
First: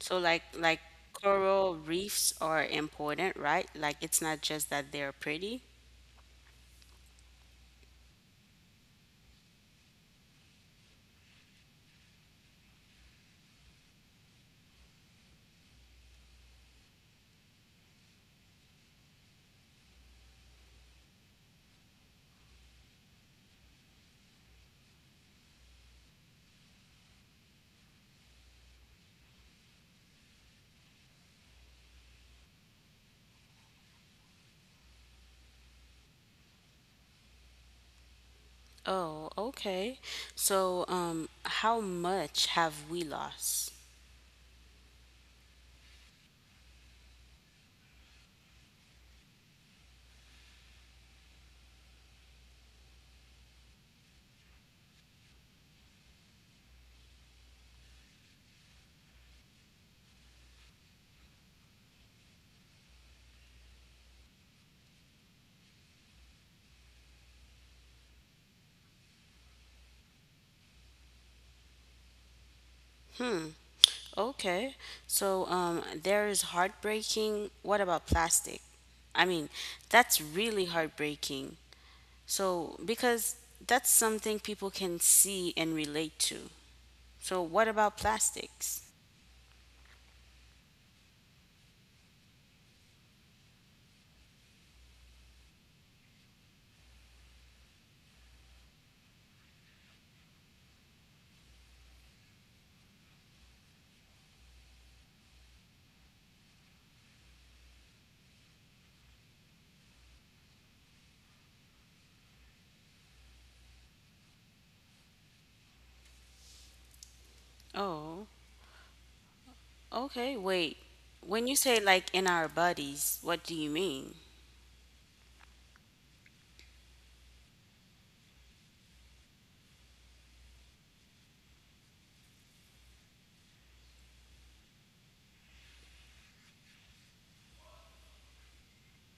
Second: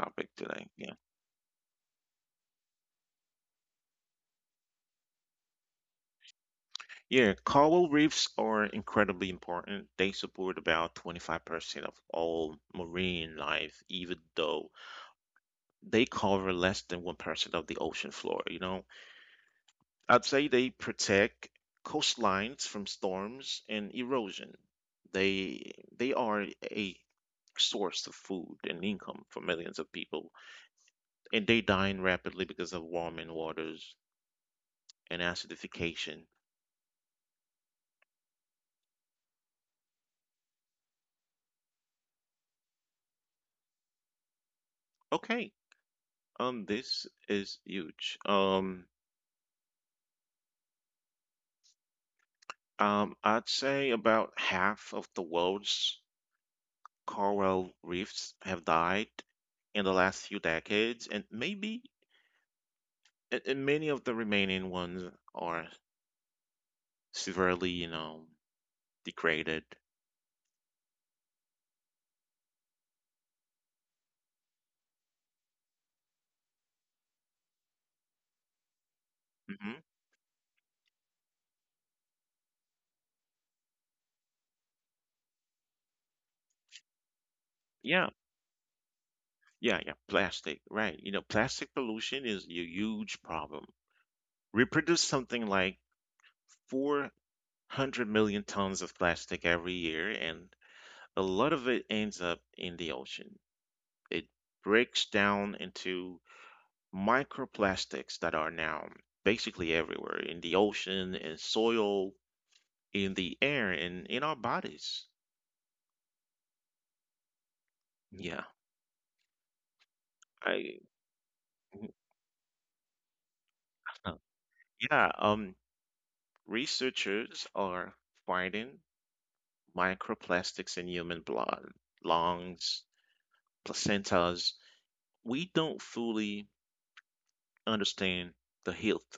B: so like
A: today.
B: like
A: Yeah.
B: coral reefs are important, right? Like it's not just that they're pretty.
A: Yeah, coral reefs are incredibly important. They support about 25% of all marine life, even though they cover less than 1% of the ocean floor, you know. I'd say they protect coastlines from storms and erosion. They are a source of food and income for millions of people and they dying rapidly because of warming waters and acidification.
B: Oh, okay. So how much have we lost?
A: Okay, this is huge. I'd say about half of the world's coral reefs have died in the last few decades, and maybe and many of the remaining ones are severely, you know, degraded.
B: Okay. So there is heartbreaking. What about plastic? I mean,
A: Hmm.
B: that's really heartbreaking. So, because that's something people can see and relate to. So, what about
A: Yeah,
B: plastics?
A: yeah. Plastic, right? You know, plastic pollution is a huge problem. We produce something like 400 million tons of plastic every year, and a lot of it ends up in the ocean. It breaks down into microplastics that are now basically everywhere in the ocean, in soil, in the air, and in our bodies.
B: Oh,
A: Yeah.
B: okay.
A: I
B: Wait. When you say like in our bodies, what do you mean?
A: yeah, researchers are finding microplastics in human blood, lungs, placentas. We don't fully understand the health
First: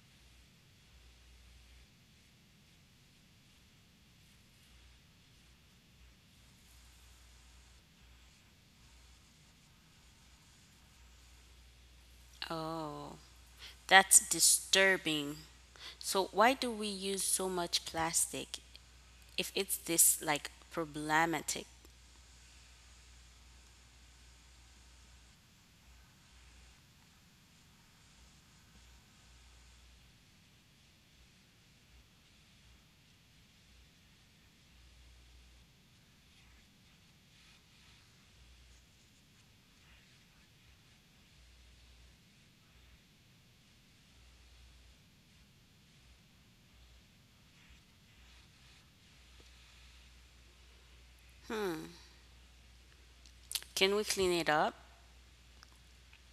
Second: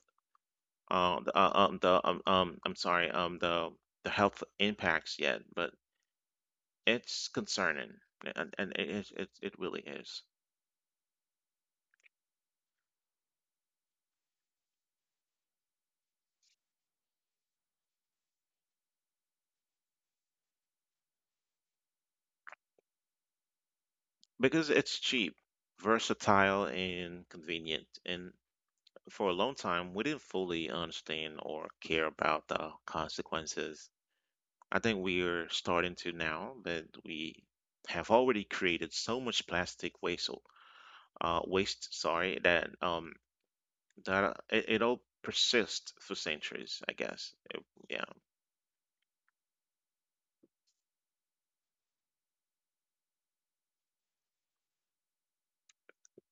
A: the I'm sorry, the health impacts yet, but it's concerning, and it really is
B: Oh, that's disturbing. So, why do we use so much plastic if it's this like problematic?
A: because it's cheap, versatile, and convenient. And for a long time, we didn't fully understand or care about the consequences. I think we're starting to now, but we have already created so much plastic waste, waste, sorry, that that it'll persist for centuries, I guess. Yeah,
B: Can we clean it up?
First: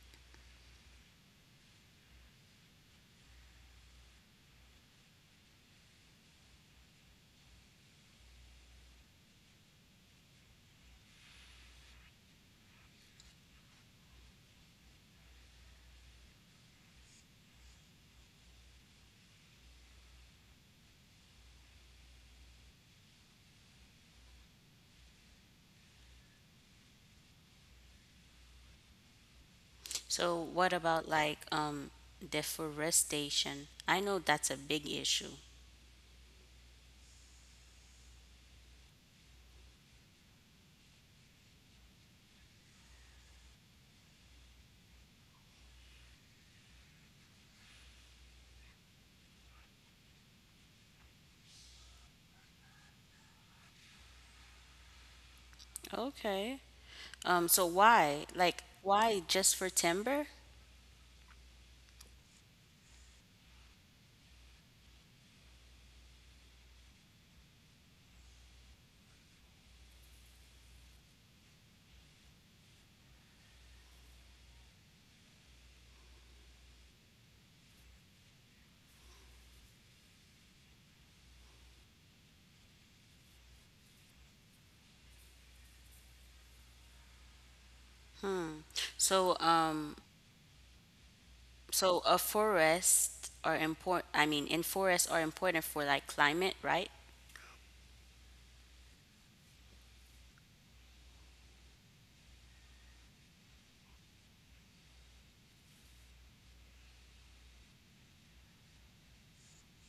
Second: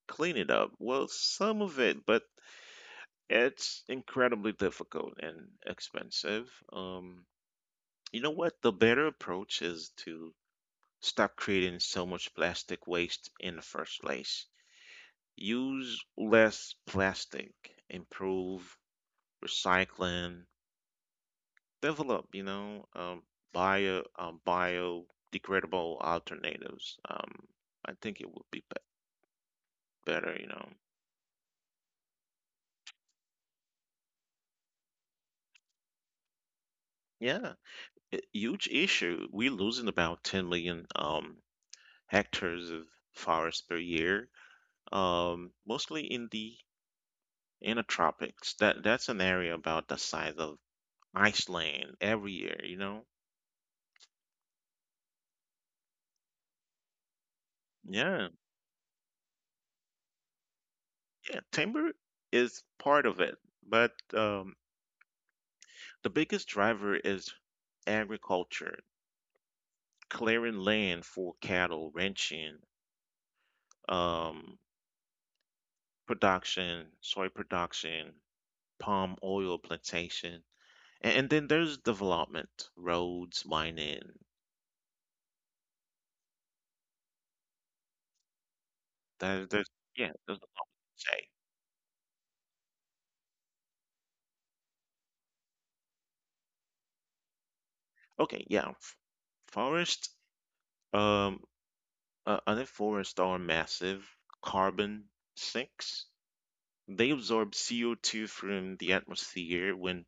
A: clean it up. Well, some of it, but it's incredibly difficult and expensive. You know what? The better approach is to stop creating so much plastic waste in the first place. Use less plastic, improve recycling, develop, biodegradable alternatives. I think it would be better,
B: So
A: you know.
B: what about deforestation? I know that's a big issue.
A: Yeah, a huge issue. We're losing about 10 million hectares of forest per year, mostly in the tropics. That's an area about the size of Iceland every year, you know.
B: Okay. So
A: Yeah,
B: why? Like why just for timber?
A: yeah, timber is part of it, but the biggest driver is agriculture, clearing land for cattle ranching, um, production, soy production, palm oil plantation. And then there's development, roads, mining. There,
B: So
A: there's yeah, there's a lot to say.
B: a forest are important, I mean in forests are important for like climate, right?
A: Okay, yeah, forest. Um, other forests are massive carbon sinks. They absorb CO2 from the atmosphere. When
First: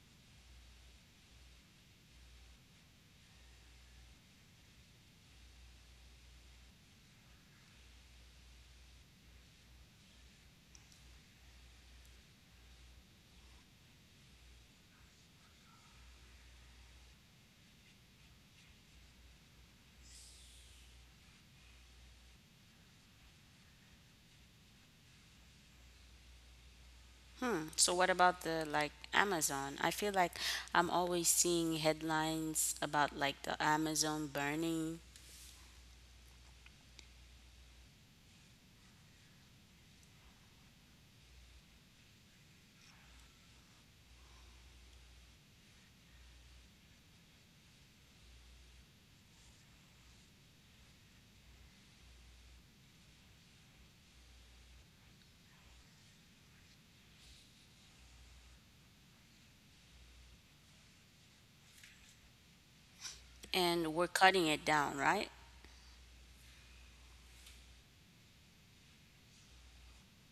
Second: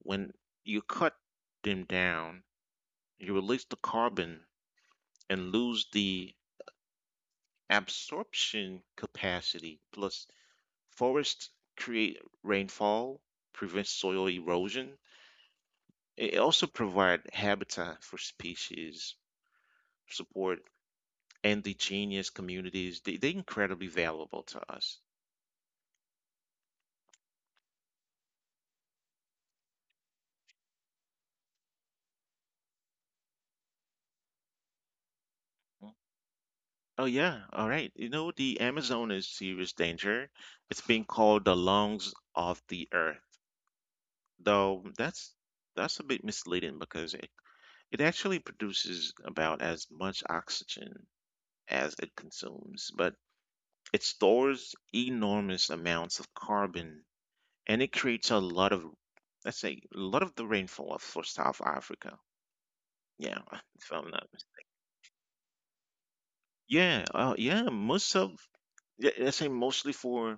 A: when you cut them down, you release the carbon and lose the absorption capacity. Plus, forests create rainfall, prevent soil erosion. It also provide habitat for species, support indigenous communities. They're incredibly valuable to us.
B: Hmm. So what about the like Amazon? I feel like I'm always seeing headlines about like the Amazon burning
A: Oh yeah, all right. You know, the Amazon is serious danger. It's being called the lungs of the earth. Though that's a bit misleading because it actually produces about as much oxygen as it consumes. But it stores enormous amounts of carbon and it creates a lot of, let's say, a lot of the rainfall for South Africa. Yeah, if
B: and
A: I'm
B: we're
A: not, mis-
B: cutting it down, right?
A: yeah, let's say mostly for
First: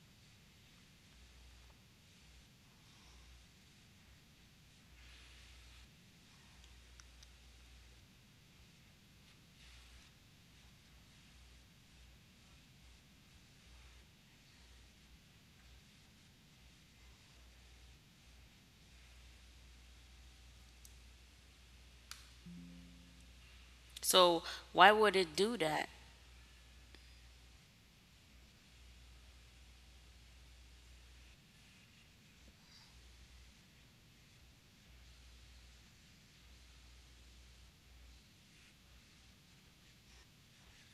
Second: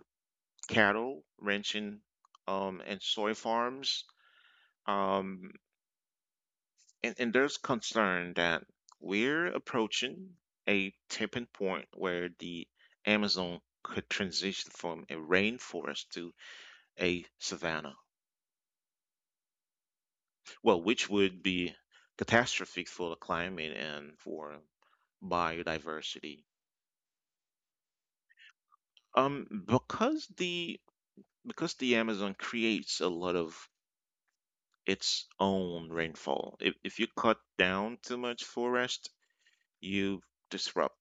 A: cattle, ranching, and soy farms. Um, and there's concern that we're approaching a tipping point where the Amazon could transition from a rainforest to a savanna. Well, which would be catastrophic for the climate and
B: So
A: for
B: why would it do that?
A: biodiversity. Because the Amazon creates a lot of its own rainfall. If you cut down too much forest, you disrupt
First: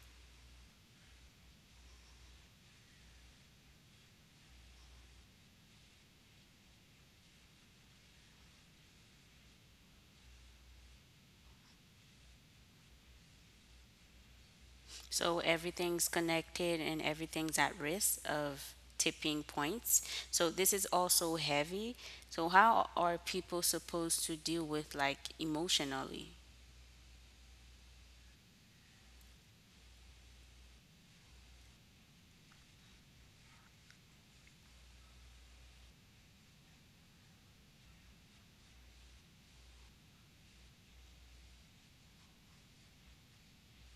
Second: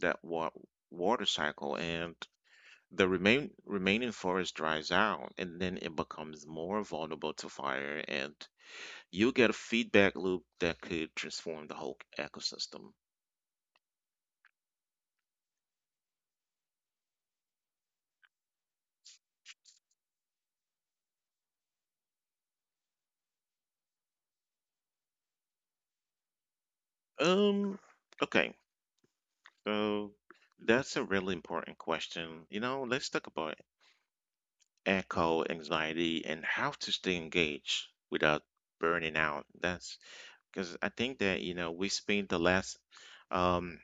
A: that wa- water cycle, and the remaining forest dries out, and then it becomes more vulnerable to fire, and you get a feedback loop that could transform the whole ecosystem.
B: So everything's connected and everything's at risk of tipping points. So this is also heavy. So how are people supposed to deal with like emotionally?
A: Um, okay. So that's a really important question. You know, let's talk about echo anxiety and how to stay engaged without burning out. That's because I think that, you know, we spent the last um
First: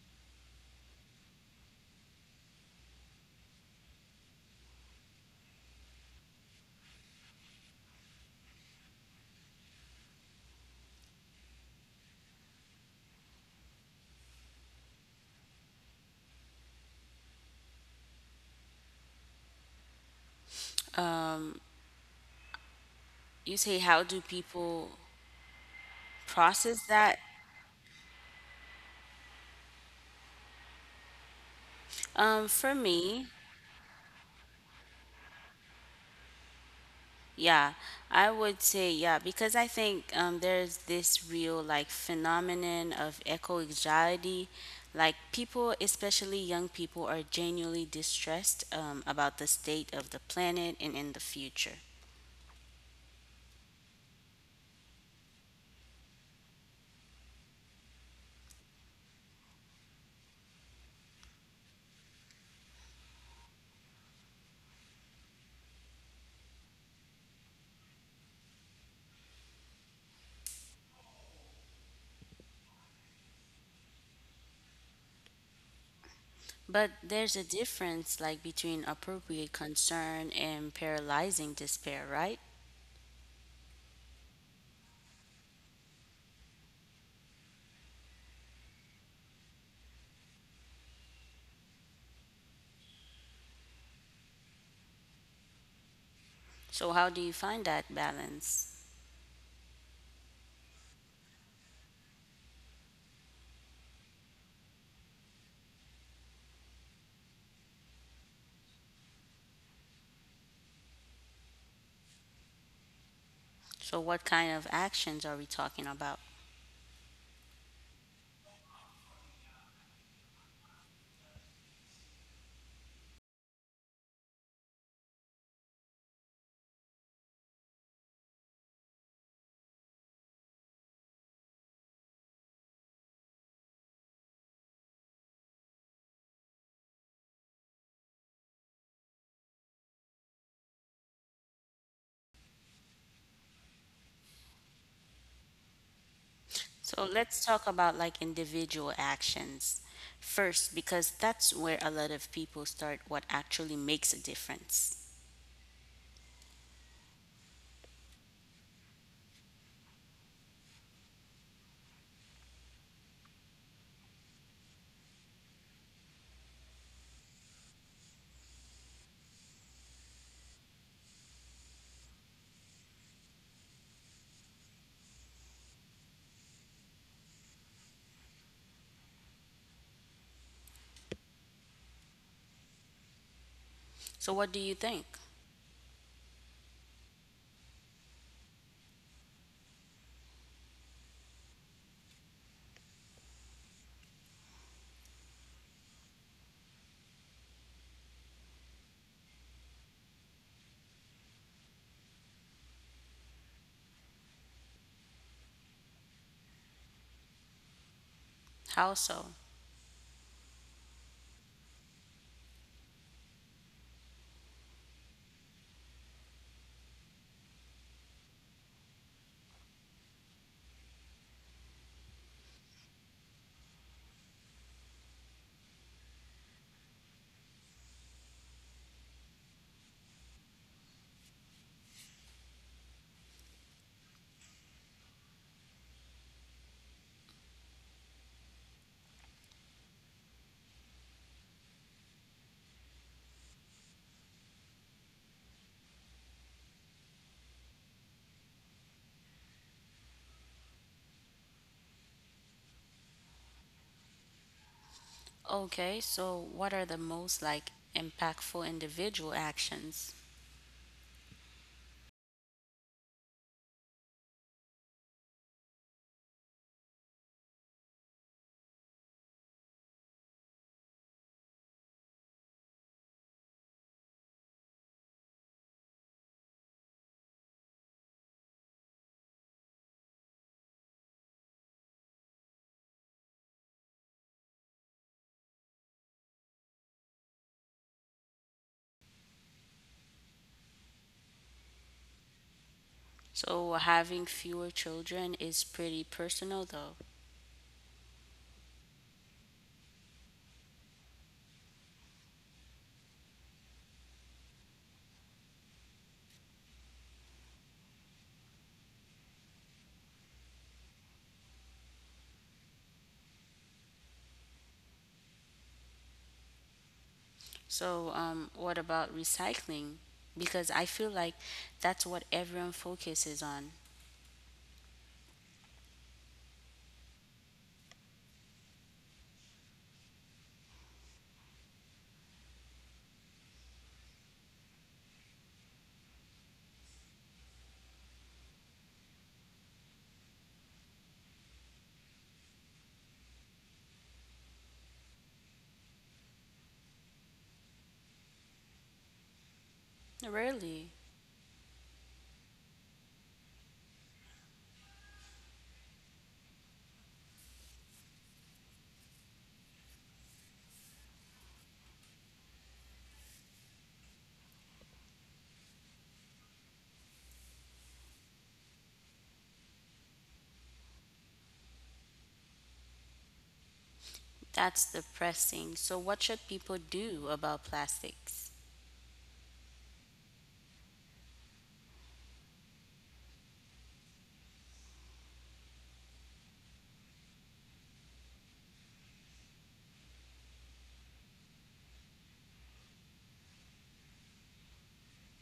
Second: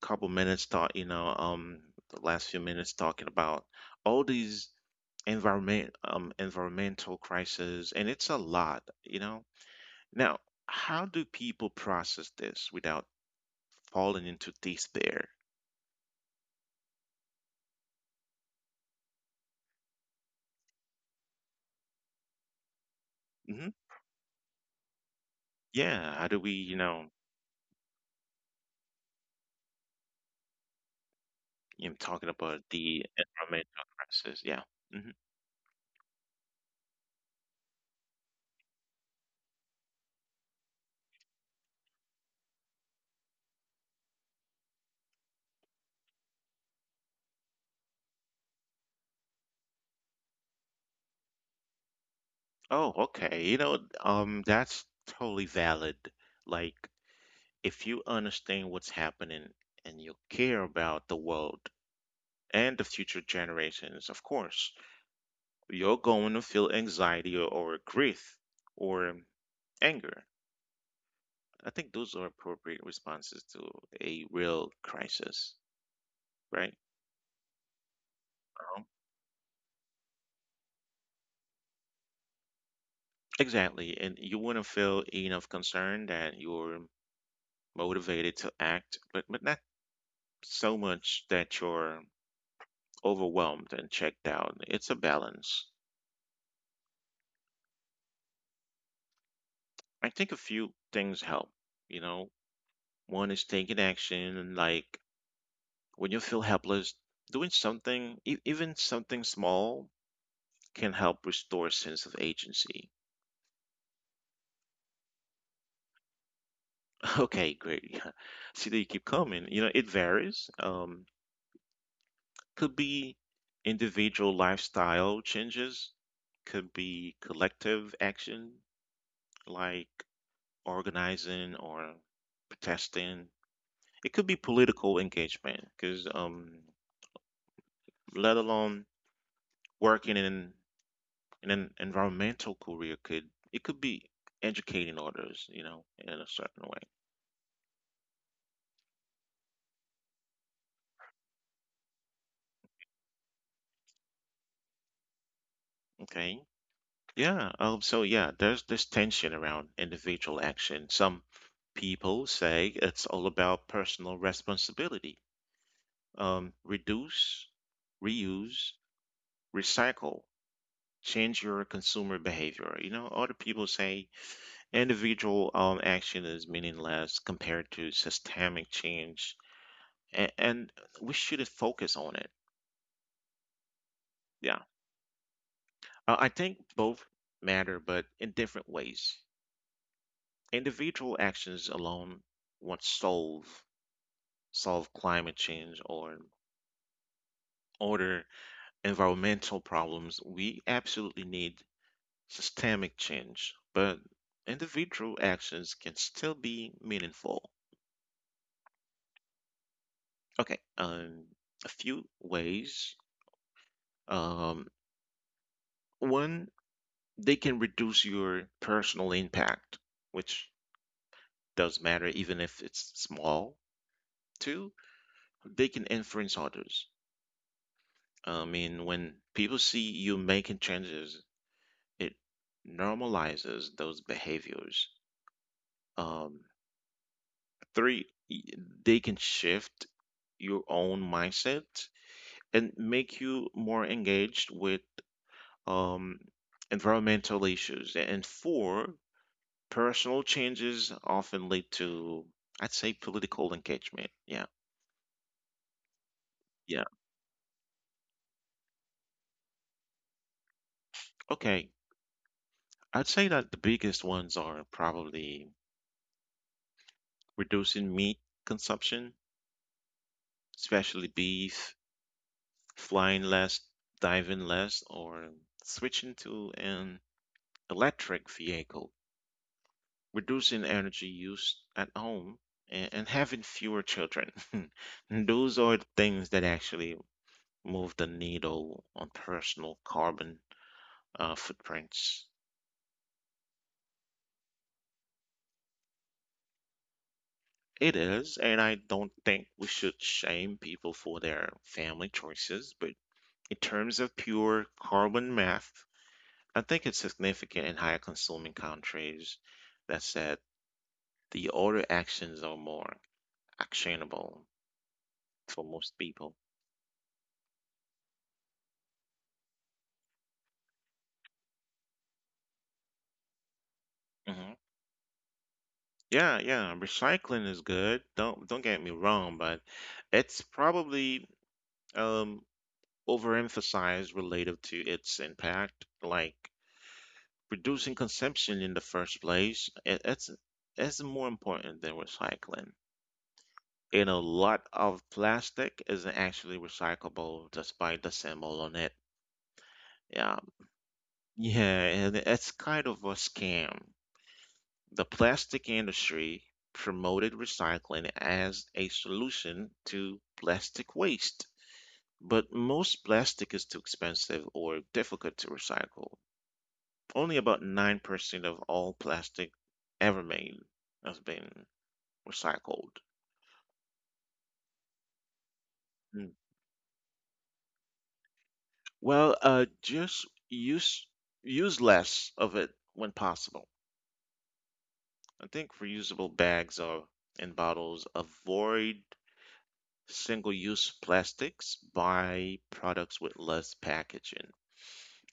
A: couple minutes talk, you know, the last few minutes talking about all these environmental crises and it's a lot, you know. Now, how do people process this without falling into despair?
B: You
A: Mm-hmm.
B: say how do people
A: Yeah, how do we,
B: process that?
A: you know, talking about
B: For
A: the
B: me,
A: environmental crisis? Yeah. Hmm.
B: yeah, I would say yeah because I think there's this real like phenomenon of eco anxiety. Like people, especially young people, are genuinely distressed about the state of the planet and in the future.
A: Oh, okay. That's totally valid. Like, if you understand what's happening and you care about the world and the future generations, of course, you're going to feel anxiety or grief or anger. I think those are appropriate responses to a real crisis,
B: But
A: right?
B: there's a difference like between appropriate concern and paralyzing despair, right?
A: Exactly, and you want to feel enough concern that you're motivated to act, but not so much that you're overwhelmed and checked out. It's a balance.
B: So how do you find that balance?
A: I think a few things help. You know, one is taking action, and like when you feel helpless, doing something, even something small, can help restore a sense of agency.
B: So what kind of actions are we talking about?
A: Okay, great. See that you keep coming. You know, it varies. Could be individual lifestyle changes, could be collective action like organizing or protesting. It could be political engagement because, let alone working in an environmental career, could it could be educating others, you know, in a certain way.
B: So let's talk about like individual actions first, because that's where a lot of people start what actually makes a difference.
A: Okay. Yeah. So yeah, there's this tension around individual action. Some people say it's all about personal responsibility reduce, reuse, recycle, change your consumer behavior. You know, other people say individual action is meaningless compared to systemic change, and we should focus on it.
B: So, what do
A: Yeah,
B: you think?
A: I think both matter, but in different ways. Individual actions alone won't solve climate change or other environmental problems. We absolutely need systemic change, but individual actions can still be meaningful.
B: How so?
A: Okay, a few ways. Um, one, they can reduce your personal impact, which does matter even if it's small. Two, they can influence others. I mean, when people see you making changes, it normalizes those behaviors. Um, three, they can shift your own mindset and make you more engaged with um, environmental issues. And four, personal changes often lead to, I'd say, political engagement. Yeah,
B: Okay, so what are the
A: yeah.
B: most like impactful individual actions?
A: Okay, I'd say that the biggest ones are probably reducing meat consumption, especially beef, flying less, diving less, or switching to an electric vehicle. Reducing energy use at home, and having fewer children. And those are the things that actually move the needle on personal carbon footprints.
B: So, having fewer children is pretty personal though.
A: It is, and I don't think we should shame people for their family choices, but in terms of pure carbon math, I think it's significant in higher consuming countries. That said, the other actions are more actionable for most people.
B: So, what about recycling? Because I feel like that's what everyone focuses on.
A: Mhm. Yeah, yeah, recycling is good. Don't get me wrong, but it's probably um overemphasized relative to its impact, like reducing consumption in the first place. It's more important than recycling. You know, a lot of plastic isn't actually recyclable despite the symbol on it. Yeah.
B: Really?
A: Yeah, and it's kind of a scam. The plastic industry promoted recycling as a solution to plastic waste, but most plastic is too expensive or difficult to recycle. Only about 9% of all plastic ever made has been recycled.
B: That's depressing. So, what
A: Mm.
B: should people do about plastics?
A: Well, just use less of it when possible. I think reusable bags are and bottles avoid single-use plastics, buy products with less packaging,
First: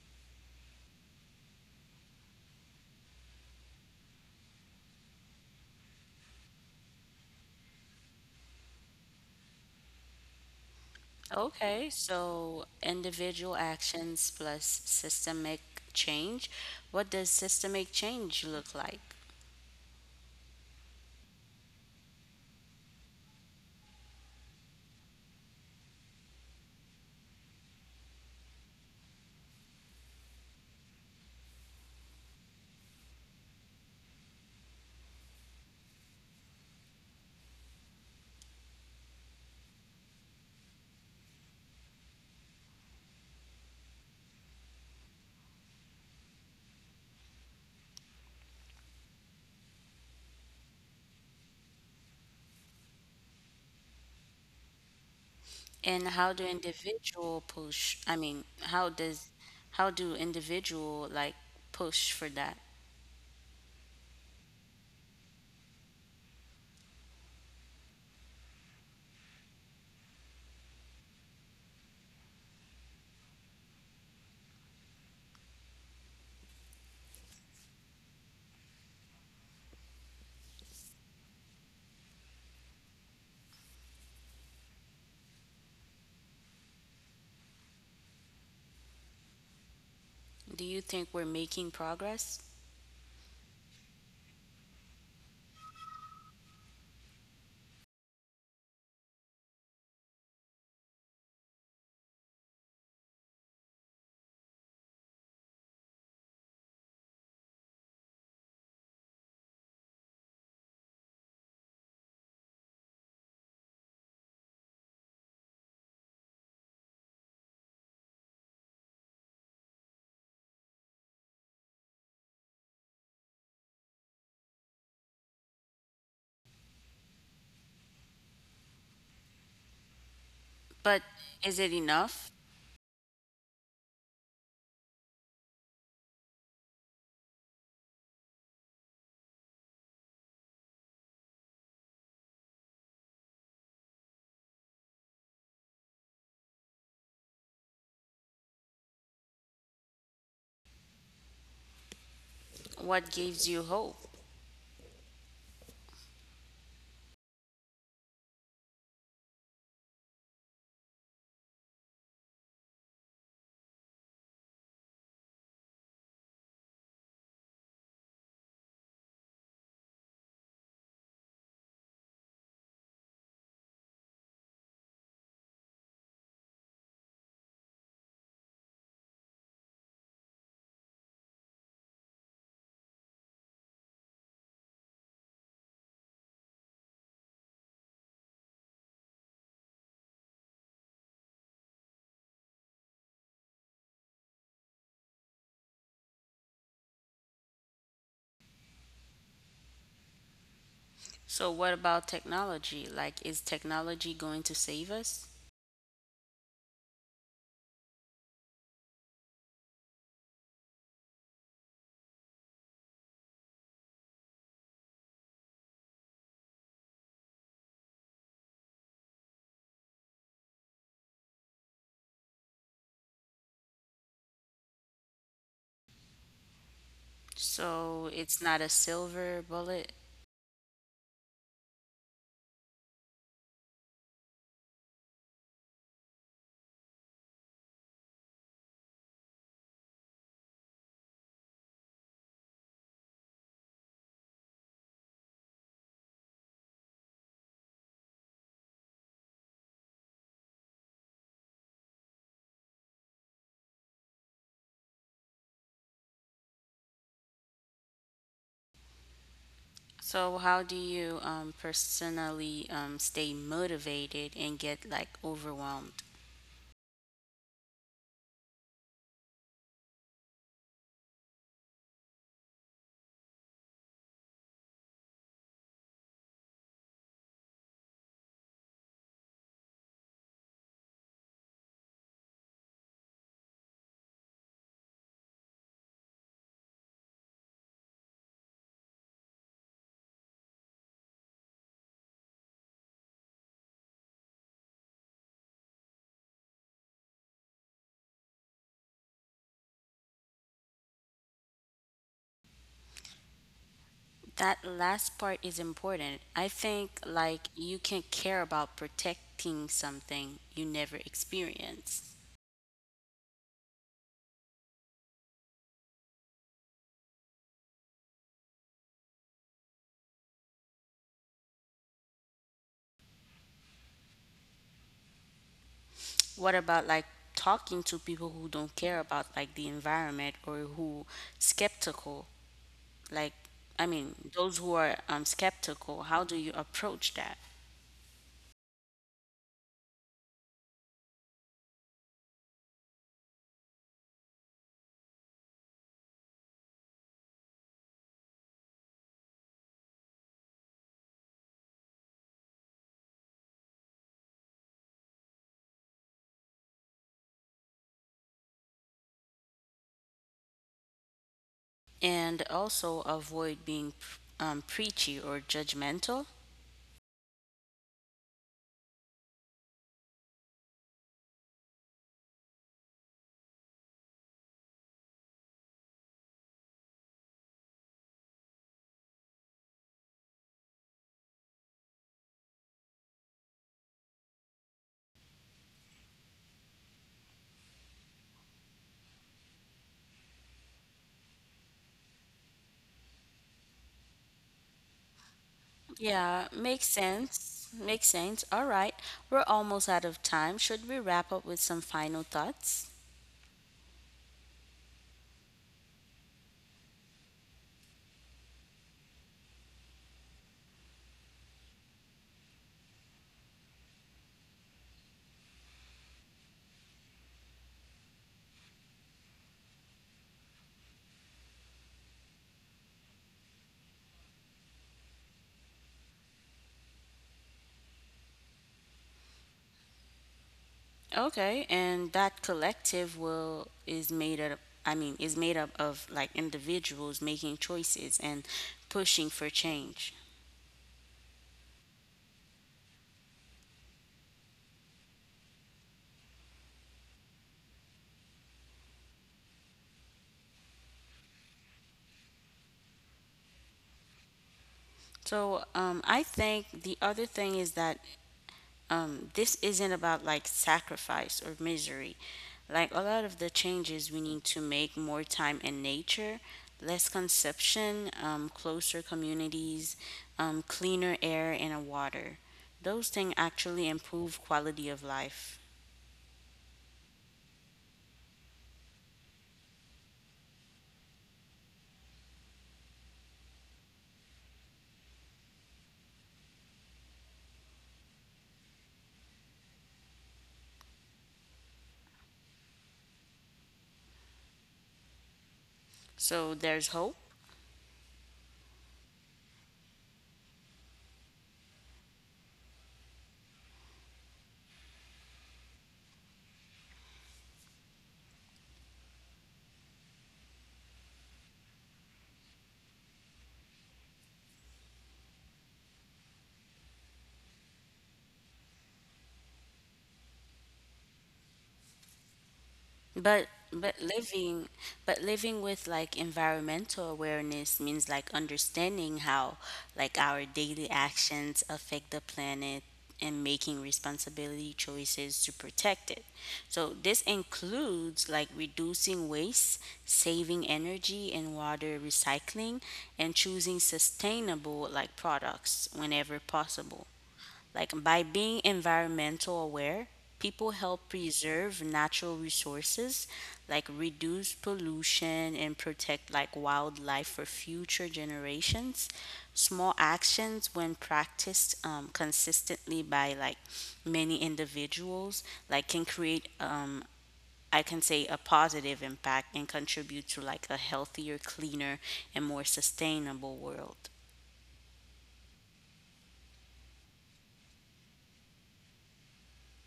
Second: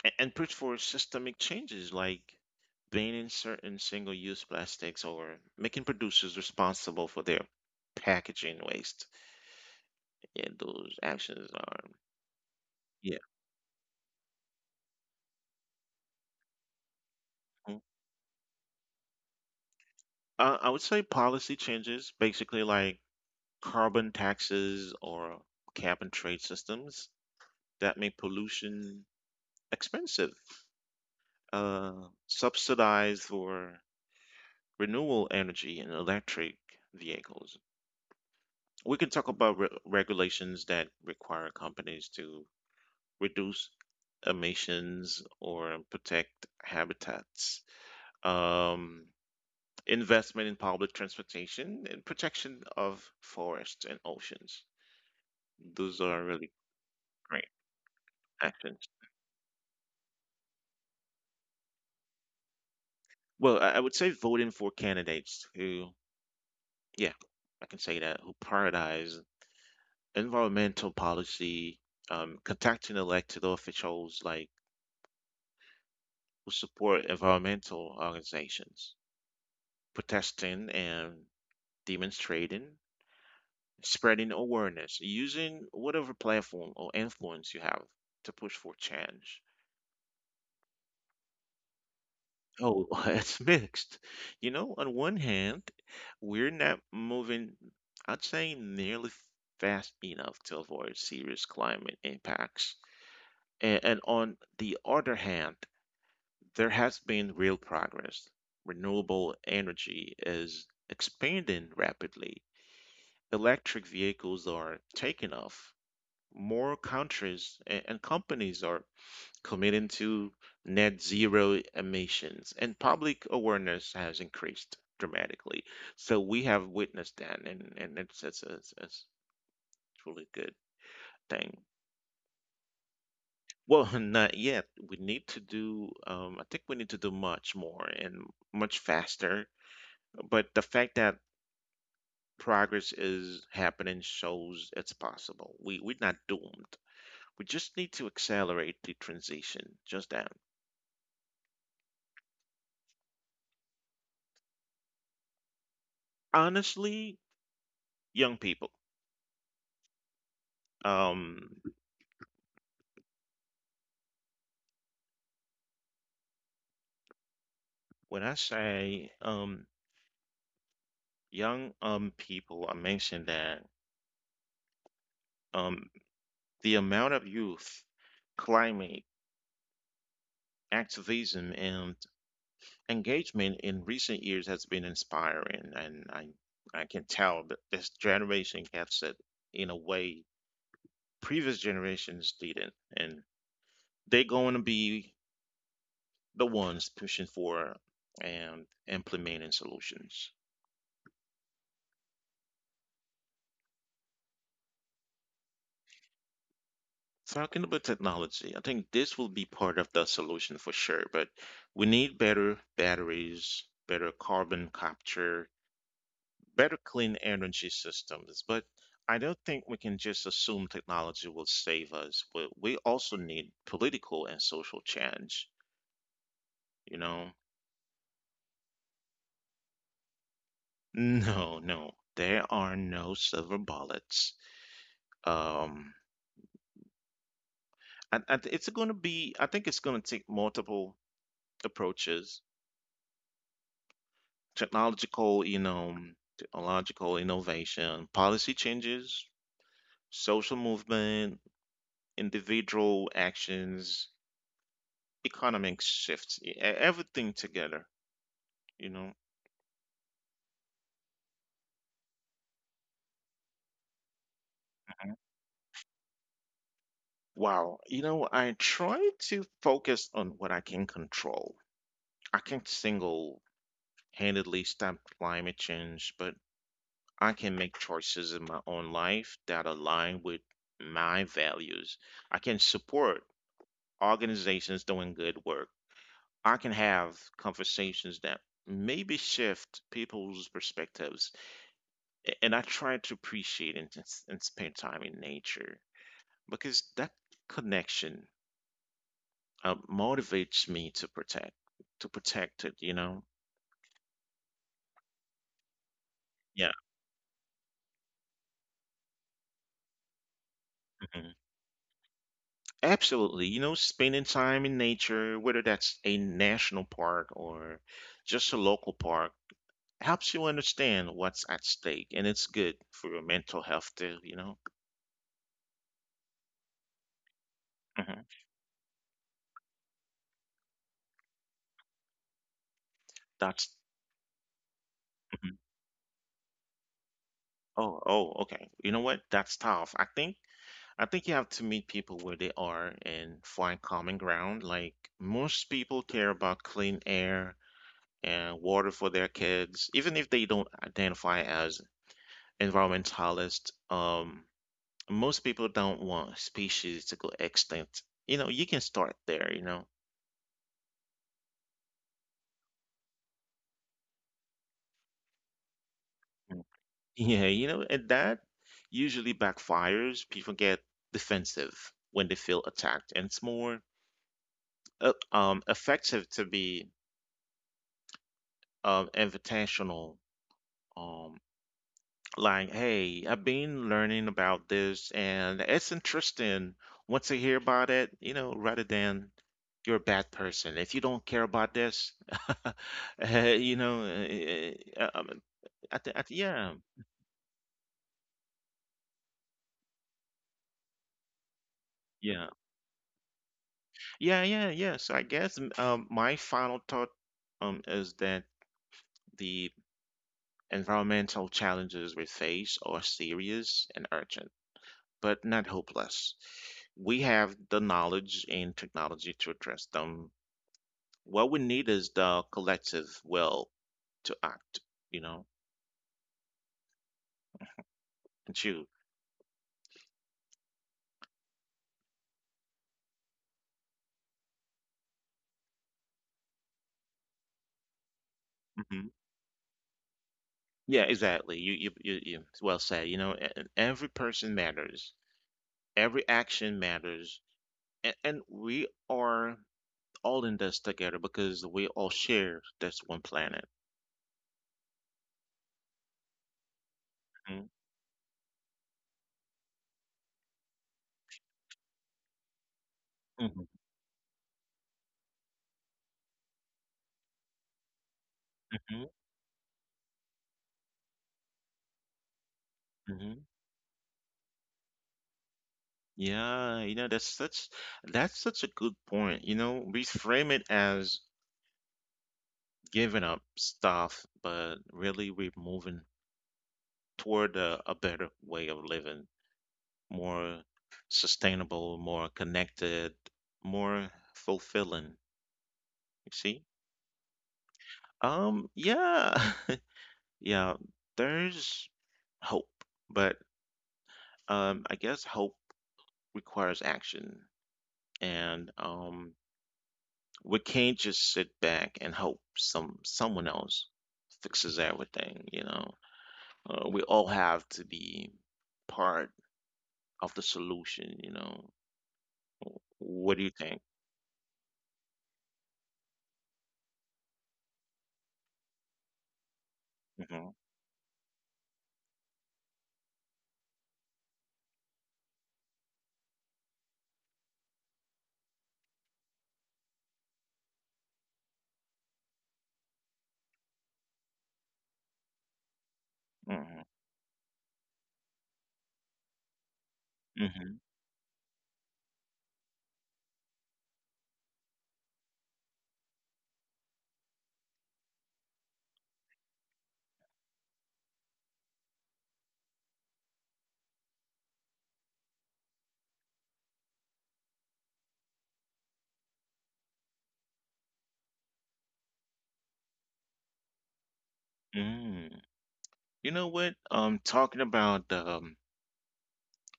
A: and push for systemic changes like banning certain single-use plastics or making producers responsible for their packaging waste. Yeah, those actions
B: Okay,
A: are
B: so
A: yeah.
B: individual actions plus systemic change. What does
A: Mhm.
B: systemic change look like?
A: I would say policy changes, basically like carbon taxes or cap and trade systems that make pollution expensive, uh, subsidized or renewable energy and electric vehicles. We can talk about regulations that require companies to reduce emissions or protect habitats, um, investment in public transportation, and protection of forests and oceans. Those
B: And
A: are
B: how do
A: really
B: individual
A: great
B: push?
A: actions.
B: How do individual like push for that?
A: Well, I would say voting for candidates who, yeah, I can say that, who prioritize environmental policy, contacting elected officials like who support environmental organizations, protesting and demonstrating, spreading awareness, using whatever platform or influence you have to push for change.
B: Do you think we're making progress?
A: Oh, it's mixed. You know, on one hand, we're not moving, I'd say, nearly fast enough to avoid serious climate impacts. And on the other hand, there has been real progress. Renewable energy is expanding rapidly. Electric vehicles are taking off. More countries and companies are committing to net zero emissions, and public awareness has increased dramatically. So we have witnessed that, and it's truly good
B: But is it
A: thing.
B: enough?
A: Well, not yet. We need to do, I think we need to do much more and much faster. But the fact that progress is happening shows it's possible. We're not doomed. We just need to accelerate the transition. Just that.
B: What gives you hope?
A: Honestly, young people. Um, when I say young people, I mentioned that um the amount of youth, climate, activism, and engagement in recent years has been inspiring, and I can tell that this generation gets it in a way previous generations didn't, and they're going to be the ones pushing for and implementing solutions.
B: So, what about technology? Like, is technology going to save us?
A: Talking about technology, I think this will be part of the solution for sure, but we need better batteries, better carbon capture, better clean energy systems. But I don't think we can just assume technology will save us. But we also need political and social change, you know?
B: So it's not a silver bullet.
A: No, no, there are no silver bullets. Um, and it's going to be, I think it's going to take multiple approaches, technological, you know, technological innovation, policy changes, social movement, individual actions, economic shifts, everything together, you know.
B: So how do you personally stay motivated and get like overwhelmed?
A: Wow, you know, I try to focus on what I can control. I can't single-handedly stop climate change, but I can make choices in my own life that align with my values. I can support organizations doing good work. I can have conversations that maybe shift people's perspectives. And I try to appreciate and spend time in nature because that connection motivates me to protect it, you know?
B: That last part is important. I
A: Yeah.
B: think like you can care about protecting something you never
A: Mm-hmm.
B: experienced.
A: Absolutely. You know, spending time in nature, whether that's a national park or just a local park, helps you understand what's at stake, and it's good for your mental health too, you know?
B: What about like talking to people
A: Mhm.
B: who don't care about like the environment or who skeptical? Like I
A: That's
B: mean, those who are
A: mhm.
B: skeptical, how do you approach that?
A: Oh, oh, okay. You know what? That's tough. I think you have to meet people where they are and find common ground. Like most people care about clean air and water for their kids, even if they don't identify as environmentalist. Most people don't want species to go extinct. You know, you can start there, you know.
B: And also avoid being preachy or judgmental.
A: Mm. Yeah, you know, and that usually backfires. People get defensive when they feel attacked, and it's more effective to be invitational. Um, like, hey, I've been learning about this, and it's interesting. Once I hear about it, you know, rather than you're a bad person if you don't care about this. You know, at the,
B: Yeah,
A: yeah,
B: makes sense. Makes sense. All right, we're almost out of time. Should we wrap up with some final
A: yeah,
B: thoughts?
A: yeah, yeah, yeah. So I guess my final thought is that the environmental challenges we face are serious and urgent, but not hopeless. We have the knowledge and technology to address them. What we need is the collective will to act, you know, and you.
B: Okay, and that collective will is made up, is made up of like individuals making choices and
A: Hmm.
B: pushing for change.
A: Yeah, exactly. You, well said. You know, every person matters. Every action matters. And we are all in this together because we all share this one planet.
B: So I think the other thing is
A: Mhm,
B: that this isn't about like sacrifice or misery. Like a lot of the
A: mhm,
B: changes we need to make more time in nature, less consumption, closer
A: mhm,
B: communities, cleaner air and water. Those things
A: mhm.
B: actually improve quality of life.
A: Yeah, you know, that's such a good point. You know, we frame it as giving up stuff, but really we're moving toward a better way of living, more sustainable, more connected, more fulfilling. You
B: So
A: see?
B: there's hope.
A: Yeah, yeah, there's hope, but I guess hope requires action, and we can't just sit back and hope someone else fixes everything. You know, we all have to be part of the solution. You know, what
B: But
A: do you think?
B: but living but living with like environmental awareness means like understanding how like our
A: Hmm.
B: daily actions affect the planet and making responsibility choices to protect it. So this includes like reducing waste, saving energy and water recycling and choosing sustainable like products whenever
A: Hmm.
B: possible. Like by being environmental aware, people
A: Hmm.
B: help preserve natural resources, like reduce pollution and protect like wildlife for future generations. Small actions when practiced consistently by like many individuals, like can create I can say a positive impact and contribute to like a healthier, cleaner, and more sustainable world.
A: Mm. You know what? Talking about the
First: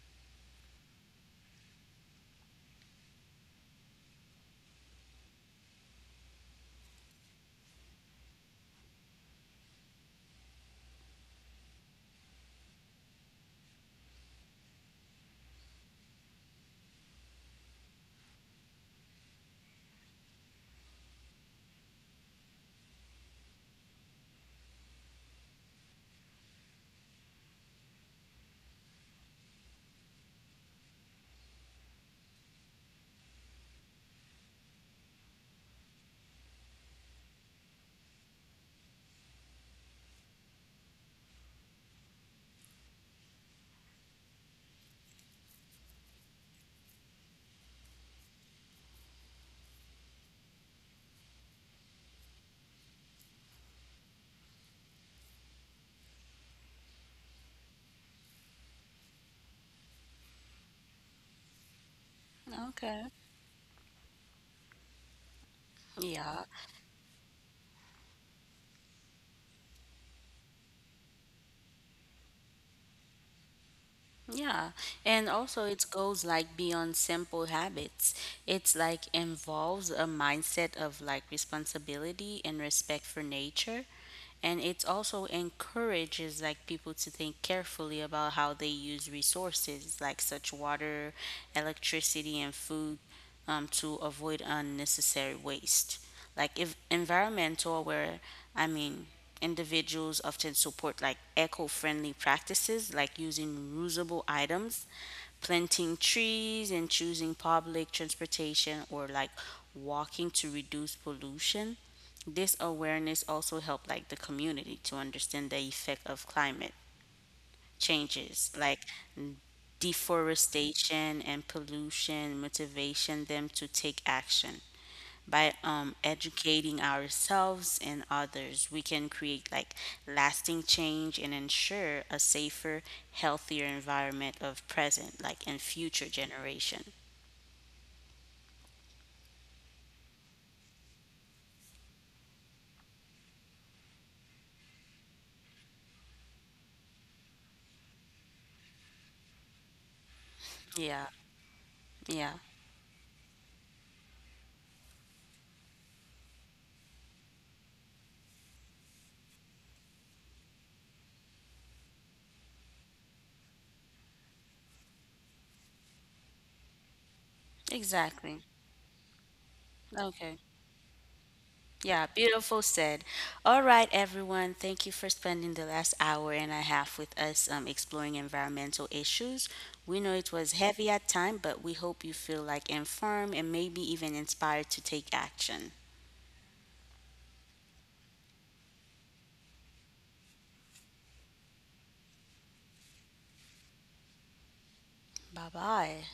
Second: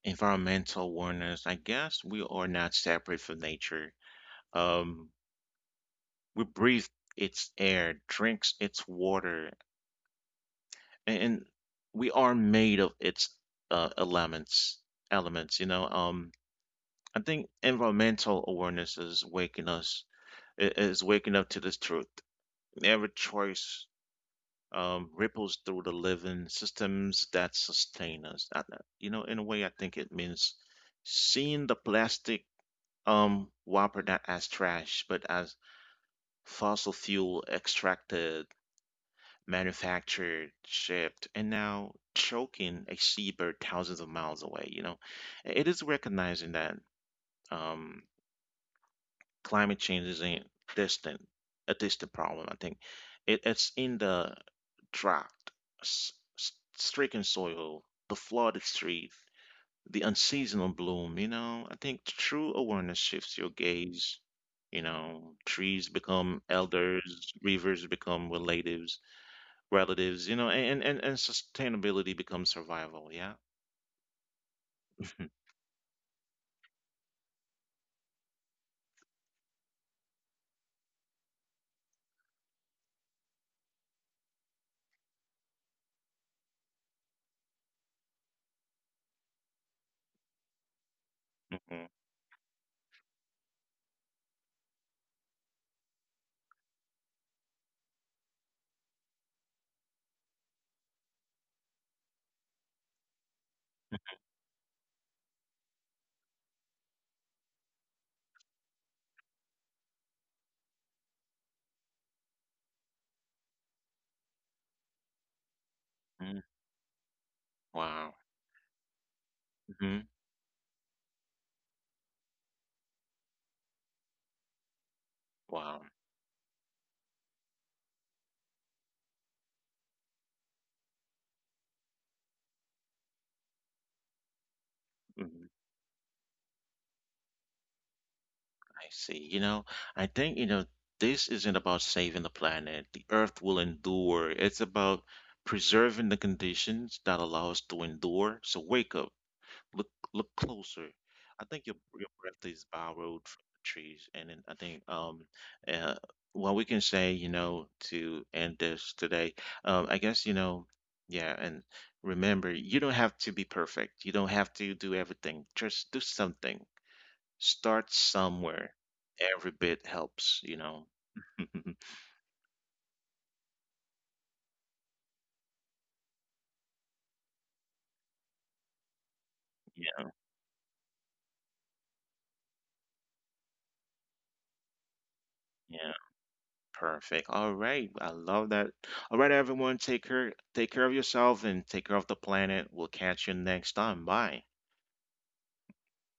A: environmental awareness, I guess we are not separate from nature. Um, we breathe its air, drinks its water, and we are made of its elements. Elements. I think environmental awareness is waking is waking up to this truth. Every choice ripples through the living systems that sustain us. You know, in a way I think it means seeing the plastic whopper not as trash but as fossil fuel extracted, manufactured, shipped, and now choking a seabird thousands of miles away. You know, it is recognizing that um, climate change isn't distant, a distant problem. I think it's in the drought, s- stricken soil, the flooded street, the unseasonal bloom. You know, I think true awareness
B: Okay.
A: shifts your gaze. You know, trees become
B: Yeah.
A: elders, rivers become relatives, and sustainability becomes survival. Yeah.
B: Yeah, and also it goes like beyond simple habits. It's like involves a mindset of like responsibility and respect for nature. And it also encourages like people to think carefully about how they use resources like such water,
A: Mhm.
B: electricity, and food to avoid unnecessary waste. Like if environmental where I mean individuals often support like eco-friendly practices like using reusable items, planting trees and choosing public transportation or like walking to reduce pollution. This awareness also helped like the community to understand the effect of
A: Mhm.
B: climate
A: Wow.
B: changes like
A: Hmm.
B: deforestation and pollution motivation them to take action by
A: Wow.
B: educating ourselves and others we can create like lasting change and ensure a safer, healthier environment of present like
A: Hmm.
B: and future generation.
A: I see. You know, I think, you know, this isn't about saving the planet. The earth will endure. It's about preserving the conditions that allow us to endure. So wake up. Look closer.
B: Yeah,
A: I think your
B: yeah,
A: breath is borrowed from the trees, and then I think uh what we can say, you know, to end this today, I guess you know, yeah, and remember, you don't have to be perfect. You don't have to do everything. Just do something. Start
B: exactly,
A: somewhere. Every bit helps,
B: okay.
A: you know.
B: Yeah, beautiful said. All right, everyone. Thank you for spending the last hour and a half with us exploring environmental issues. We
A: Yeah,
B: know it was heavy at time, but we hope you feel like informed and maybe even inspired to take action.
A: yeah. Perfect. All right. I love that. All right, everyone, take care of yourself and take care of the planet. We'll catch you next time. Bye.
B: Bye bye.